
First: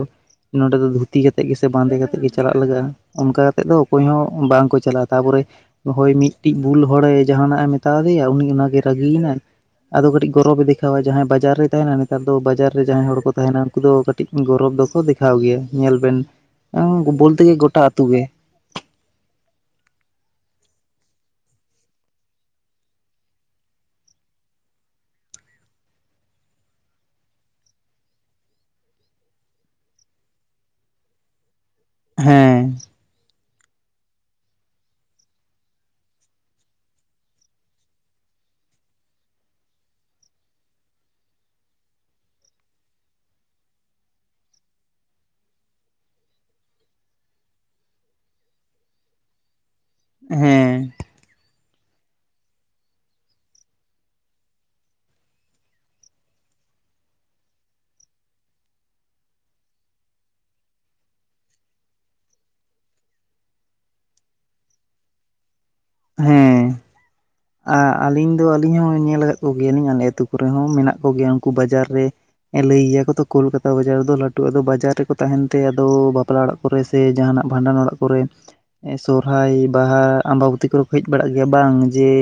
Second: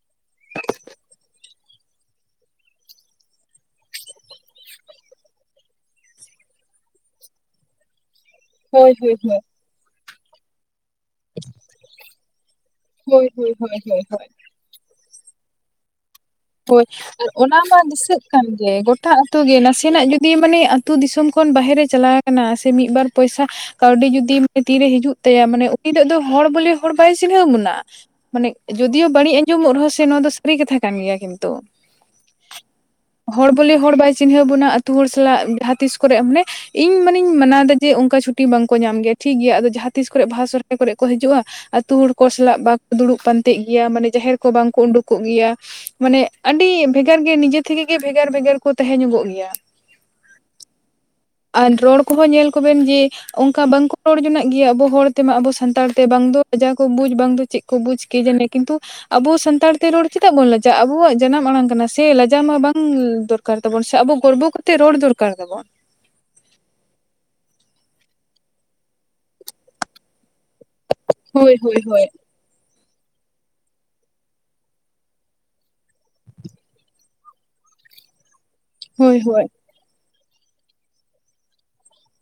ᱱᱚᱸᱰᱮ ᱫᱚ ᱫᱷᱩᱛᱤ ᱠᱟᱛᱮᱫ ᱜᱮ ᱥᱮ ᱵᱟᱸᱫᱮ ᱠᱟᱛᱮᱫ ᱜᱮ ᱪᱟᱞᱟᱜ ᱞᱟᱜᱟᱜᱼᱟ᱾ ᱚᱱᱠᱟ ᱠᱟᱛᱮᱫ ᱫᱚ ᱚᱠᱚᱭ ᱦᱚᱸ ᱵᱟᱝᱠᱚ ᱪᱟᱞᱟᱜᱼᱟ ᱛᱟᱨᱯᱚᱨᱮ ᱦᱳᱭ ᱢᱤᱫ ᱴᱤᱡ ᱵᱩᱞ ᱦᱚᱲᱮ ᱡᱟᱦᱟᱱᱟᱜᱼ ᱮ ᱢᱮᱛᱟ ᱫᱮᱭᱟ ᱩᱱᱤ ᱚᱱᱟᱜᱮ ᱦᱳᱭ ᱦᱳᱭ ᱦᱳᱭ ᱨᱟᱹᱜᱤᱭ ᱱᱟᱭ ᱟᱫᱚ ᱠᱟᱹᱴᱤᱡ ᱜᱚᱨᱚᱵᱽ ᱫᱤᱠ ᱼᱼ ᱛᱚᱵᱮ ᱡᱟᱦᱟᱸᱭ ᱵᱟᱡᱟᱨ ᱨᱮᱭ ᱛᱟᱦᱮᱱᱟ, ᱱᱮᱛᱟᱨ ᱫᱚ ᱵᱟᱡᱟᱨ ᱨᱮ ᱡᱟᱦᱟᱸᱭ ᱦᱚᱲ ᱠᱚ ᱦᱳᱭ ᱦᱳᱭ ᱛᱟᱦᱮᱱᱟ ᱩᱱᱠᱩ ᱦᱳᱭ ᱫᱚ ᱦᱳᱭ ᱠᱟᱹᱴᱤᱡ ᱜᱚᱨᱚᱵᱽ ᱫᱚᱠᱚ ᱫᱮ ᱼᱼ ᱠᱷᱟᱣ ᱜᱮᱭᱟ ᱧᱮᱞ ᱵᱮᱱ ᱦᱳᱭ᱾ ᱟᱨ ᱵᱚᱞᱛᱮ ᱜᱮ ᱚᱱᱟ ᱢᱟ ᱜᱚᱴᱟ ᱟᱹᱛᱩ ᱫᱤᱥᱟᱹᱜ ᱜᱮ ᱠᱟᱱ ᱜᱮᱭᱟ᱾ ᱜᱚ ᱮᱴᱟᱜ ᱟᱹᱛᱩ ᱜᱮ ᱱᱟᱥᱮᱱᱟᱜ ᱡᱩᱫᱤ ᱢᱟᱱᱮ ᱟᱹᱛᱩ ᱫᱤᱥᱚᱢ ᱠᱷᱚᱱ ᱵᱟᱦᱨᱮ ᱪᱟᱞᱟᱣ ᱟᱠᱟᱱᱟ, ᱥᱮ ᱢᱤᱫ ᱵᱟᱨ ᱯᱚᱭᱥᱟ ᱠᱟᱹᱣᱰᱤ ᱡᱩᱫᱤ ᱛᱤ ᱨᱮ ᱦᱤᱡᱩᱜ ᱛᱟᱭᱟ ᱢᱟᱱᱮ ᱩᱱᱤ ᱫᱚ ᱦᱚᱲ ᱵᱚᱞᱮ ᱦᱚᱲ ᱵᱟᱭ ᱪᱤᱱᱦᱟᱹᱣ ᱵᱚᱱᱟ᱾ ᱢᱟᱱᱮ ᱡᱳᱚᱫᱤᱭᱳ ᱵᱟᱹᱲᱤᱡ ᱟᱸᱡᱚᱢᱚᱜ ᱨᱮᱦᱚᱸ ᱥᱮ ᱱᱚᱣᱟ ᱫᱚ ᱥᱟᱨᱤ ᱠᱟᱛᱷᱟ ᱠᱟᱱ ᱜᱮᱭᱟ ᱠᱤᱱᱛᱩ ᱦᱮᱸ᱾ ᱦᱚᱲ ᱵᱚᱞᱮ ᱦᱚᱲ ᱵᱟᱭ ᱪᱤᱱᱦᱟᱹᱣ ᱵᱚᱱᱟ ᱟ. ᱛᱩ ᱦᱚᱲ ᱥᱟᱞᱟᱜ ᱡᱟᱦᱟᱸ ᱛᱤᱥ ᱠᱚᱨᱮ ᱢᱟᱱᱮ ᱤᱧ ᱢᱟᱱᱮᱧ ᱢᱟᱱᱟᱣ ᱫᱟ ᱡᱮ ᱚᱱᱠᱟ ᱪᱷᱩᱴᱤ ᱵᱟᱝᱠᱚ ᱧᱟᱢ ᱜᱮᱭᱟ ᱴᱷᱤᱠ ᱜᱮᱭᱟ ᱟᱫᱚ ᱡᱟᱦᱟᱸ ᱛᱤᱥ ᱠᱚᱨᱮ ᱵᱟᱦᱟ ᱥᱚᱦᱨᱟᱭ ᱠᱚᱨᱮ ᱠᱚ ᱦᱤᱡᱩᱜᱼᱟ ᱟᱹᱛᱩ ᱦᱚᱲ ᱠᱚ ᱥᱟᱞᱟᱜ ᱵᱟᱠᱚ ᱫᱩᱲᱩᱵ ᱯᱟᱱᱛᱮ ᱜᱮᱭᱟ ᱢᱟᱱᱮ ᱡᱟᱦᱮᱨ ᱠᱚ ᱵᱟᱝᱠᱚ ᱩᱰᱩᱠᱚᱜ ᱜᱮᱭᱟ ᱢᱟᱱᱮ ᱟᱹᱰᱤ ᱵᱷᱮᱜᱟᱨ ᱜᱮ ᱱᱤᱡᱮ ᱛᱷᱮᱠᱮ ᱜᱮ ᱵᱷᱮᱜᱟᱨ ᱵᱷᱮᱜᱟᱨ ᱠᱚ ᱛᱟᱦᱮᱸ ᱧᱚᱜᱚᱜ ᱜᱮᱭᱟ ᱦᱮᱸ ᱦᱮᱸ ᱟᱨ ᱨᱚᱲ ᱠᱚᱦᱚᱸ ᱧᱮᱞ ᱠᱚᱵᱮᱱ ᱡᱮ ᱚᱱᱠᱟ ᱵᱟᱝᱠᱚ ᱨᱚᱲ ᱡᱚᱝᱟᱜ ᱜᱮᱭᱟ᱾ ᱟᱵᱚ ᱦᱚᱲ ᱛᱮᱢᱟ ᱟᱵᱚ ᱥᱟᱱᱛᱟᱲ ᱛᱮ ᱵᱟᱝ ᱫᱚ ᱞᱟᱡᱟᱣ ᱵᱩᱡᱽ ᱵᱟᱝ ᱫᱚ ᱪᱮᱫ ᱠᱚ ᱵᱩᱡ ᱠᱤᱡᱟᱱᱤ ᱠᱤᱱᱛᱩ ᱟᱵᱚ ᱥᱟᱱᱛᱟᱲᱛᱮ ᱨᱚᱲ ᱪᱮᱫᱟᱜ ᱵᱚᱱ ᱞᱟᱡᱟᱜᱼᱟ ᱟᱵᱚᱣᱟᱜ ᱡᱟᱱᱟᱢ ᱟᱲᱟᱝ ᱠᱟᱱᱟ ᱥᱮ ᱞᱟᱡᱟᱣ ᱢᱟ ᱵᱟᱝ ᱫᱚᱨ ᱼᱼ ᱫᱚᱨᱠᱟᱨ ᱛᱟᱵᱚᱱ ᱥᱮ ᱟᱵᱚ ᱜᱚᱨᱵᱚ ᱠᱟᱛᱮᱫ ᱨᱚᱲ ᱫᱚᱨᱠᱟᱨ ᱛᱟᱵᱚᱱ ᱦᱮᱸ ᱟᱹᱞᱤᱧ ᱫᱚ ᱟᱹᱞᱤᱧ ᱦᱚᱸ ᱧᱮᱞ ᱟᱠᱟᱫ ᱠᱚᱜᱮᱭᱟᱞᱤᱧ ᱟᱞᱮ ᱟᱹᱛᱩ ᱠᱚᱨᱮ ᱦᱚᱸ ᱢᱮᱱᱟᱜ ᱠᱚᱜᱮᱭᱟ ᱩᱱᱠᱩ ᱦᱳᱭ ᱦᱳᱭ ᱵᱟᱡᱟᱨ ᱨᱮ ᱦᱳᱭ ᱞᱟᱹᱭ ᱜᱮᱭᱟ ᱠᱚ ᱛᱚ ᱠᱳᱞᱠᱟᱛᱟ ᱵᱟᱡᱟᱨ ᱨᱮ ᱫᱚ ᱞᱟᱹᱴᱩ ᱟᱫᱚ ᱵᱟᱡᱟᱨ ᱨᱮᱠᱚ ᱛᱟᱦᱮᱱ ᱛᱮ ᱟᱫᱚ ᱵᱟᱯᱞᱟ ᱚᱲᱟᱜ ᱠᱚᱨᱮ ᱥᱮ ᱡᱟᱦᱟᱱᱟᱜ ᱵᱷᱟᱸᱰᱟᱱ ᱚᱲᱟᱜ ᱠᱚᱨᱮ ᱮ ᱦᱳᱭ ᱦᱳᱭ ᱥᱚᱨᱷᱟᱭ, ᱵᱟᱦᱟ ᱟᱢᱵᱟᱹᱵᱚᱛᱤ ᱠᱚᱨᱮ ᱠᱚ ᱦᱮᱡ ᱵᱟᱲᱟᱜ ᱜᱮᱭᱟ᱾ ᱵᱟᱝ ᱡᱮ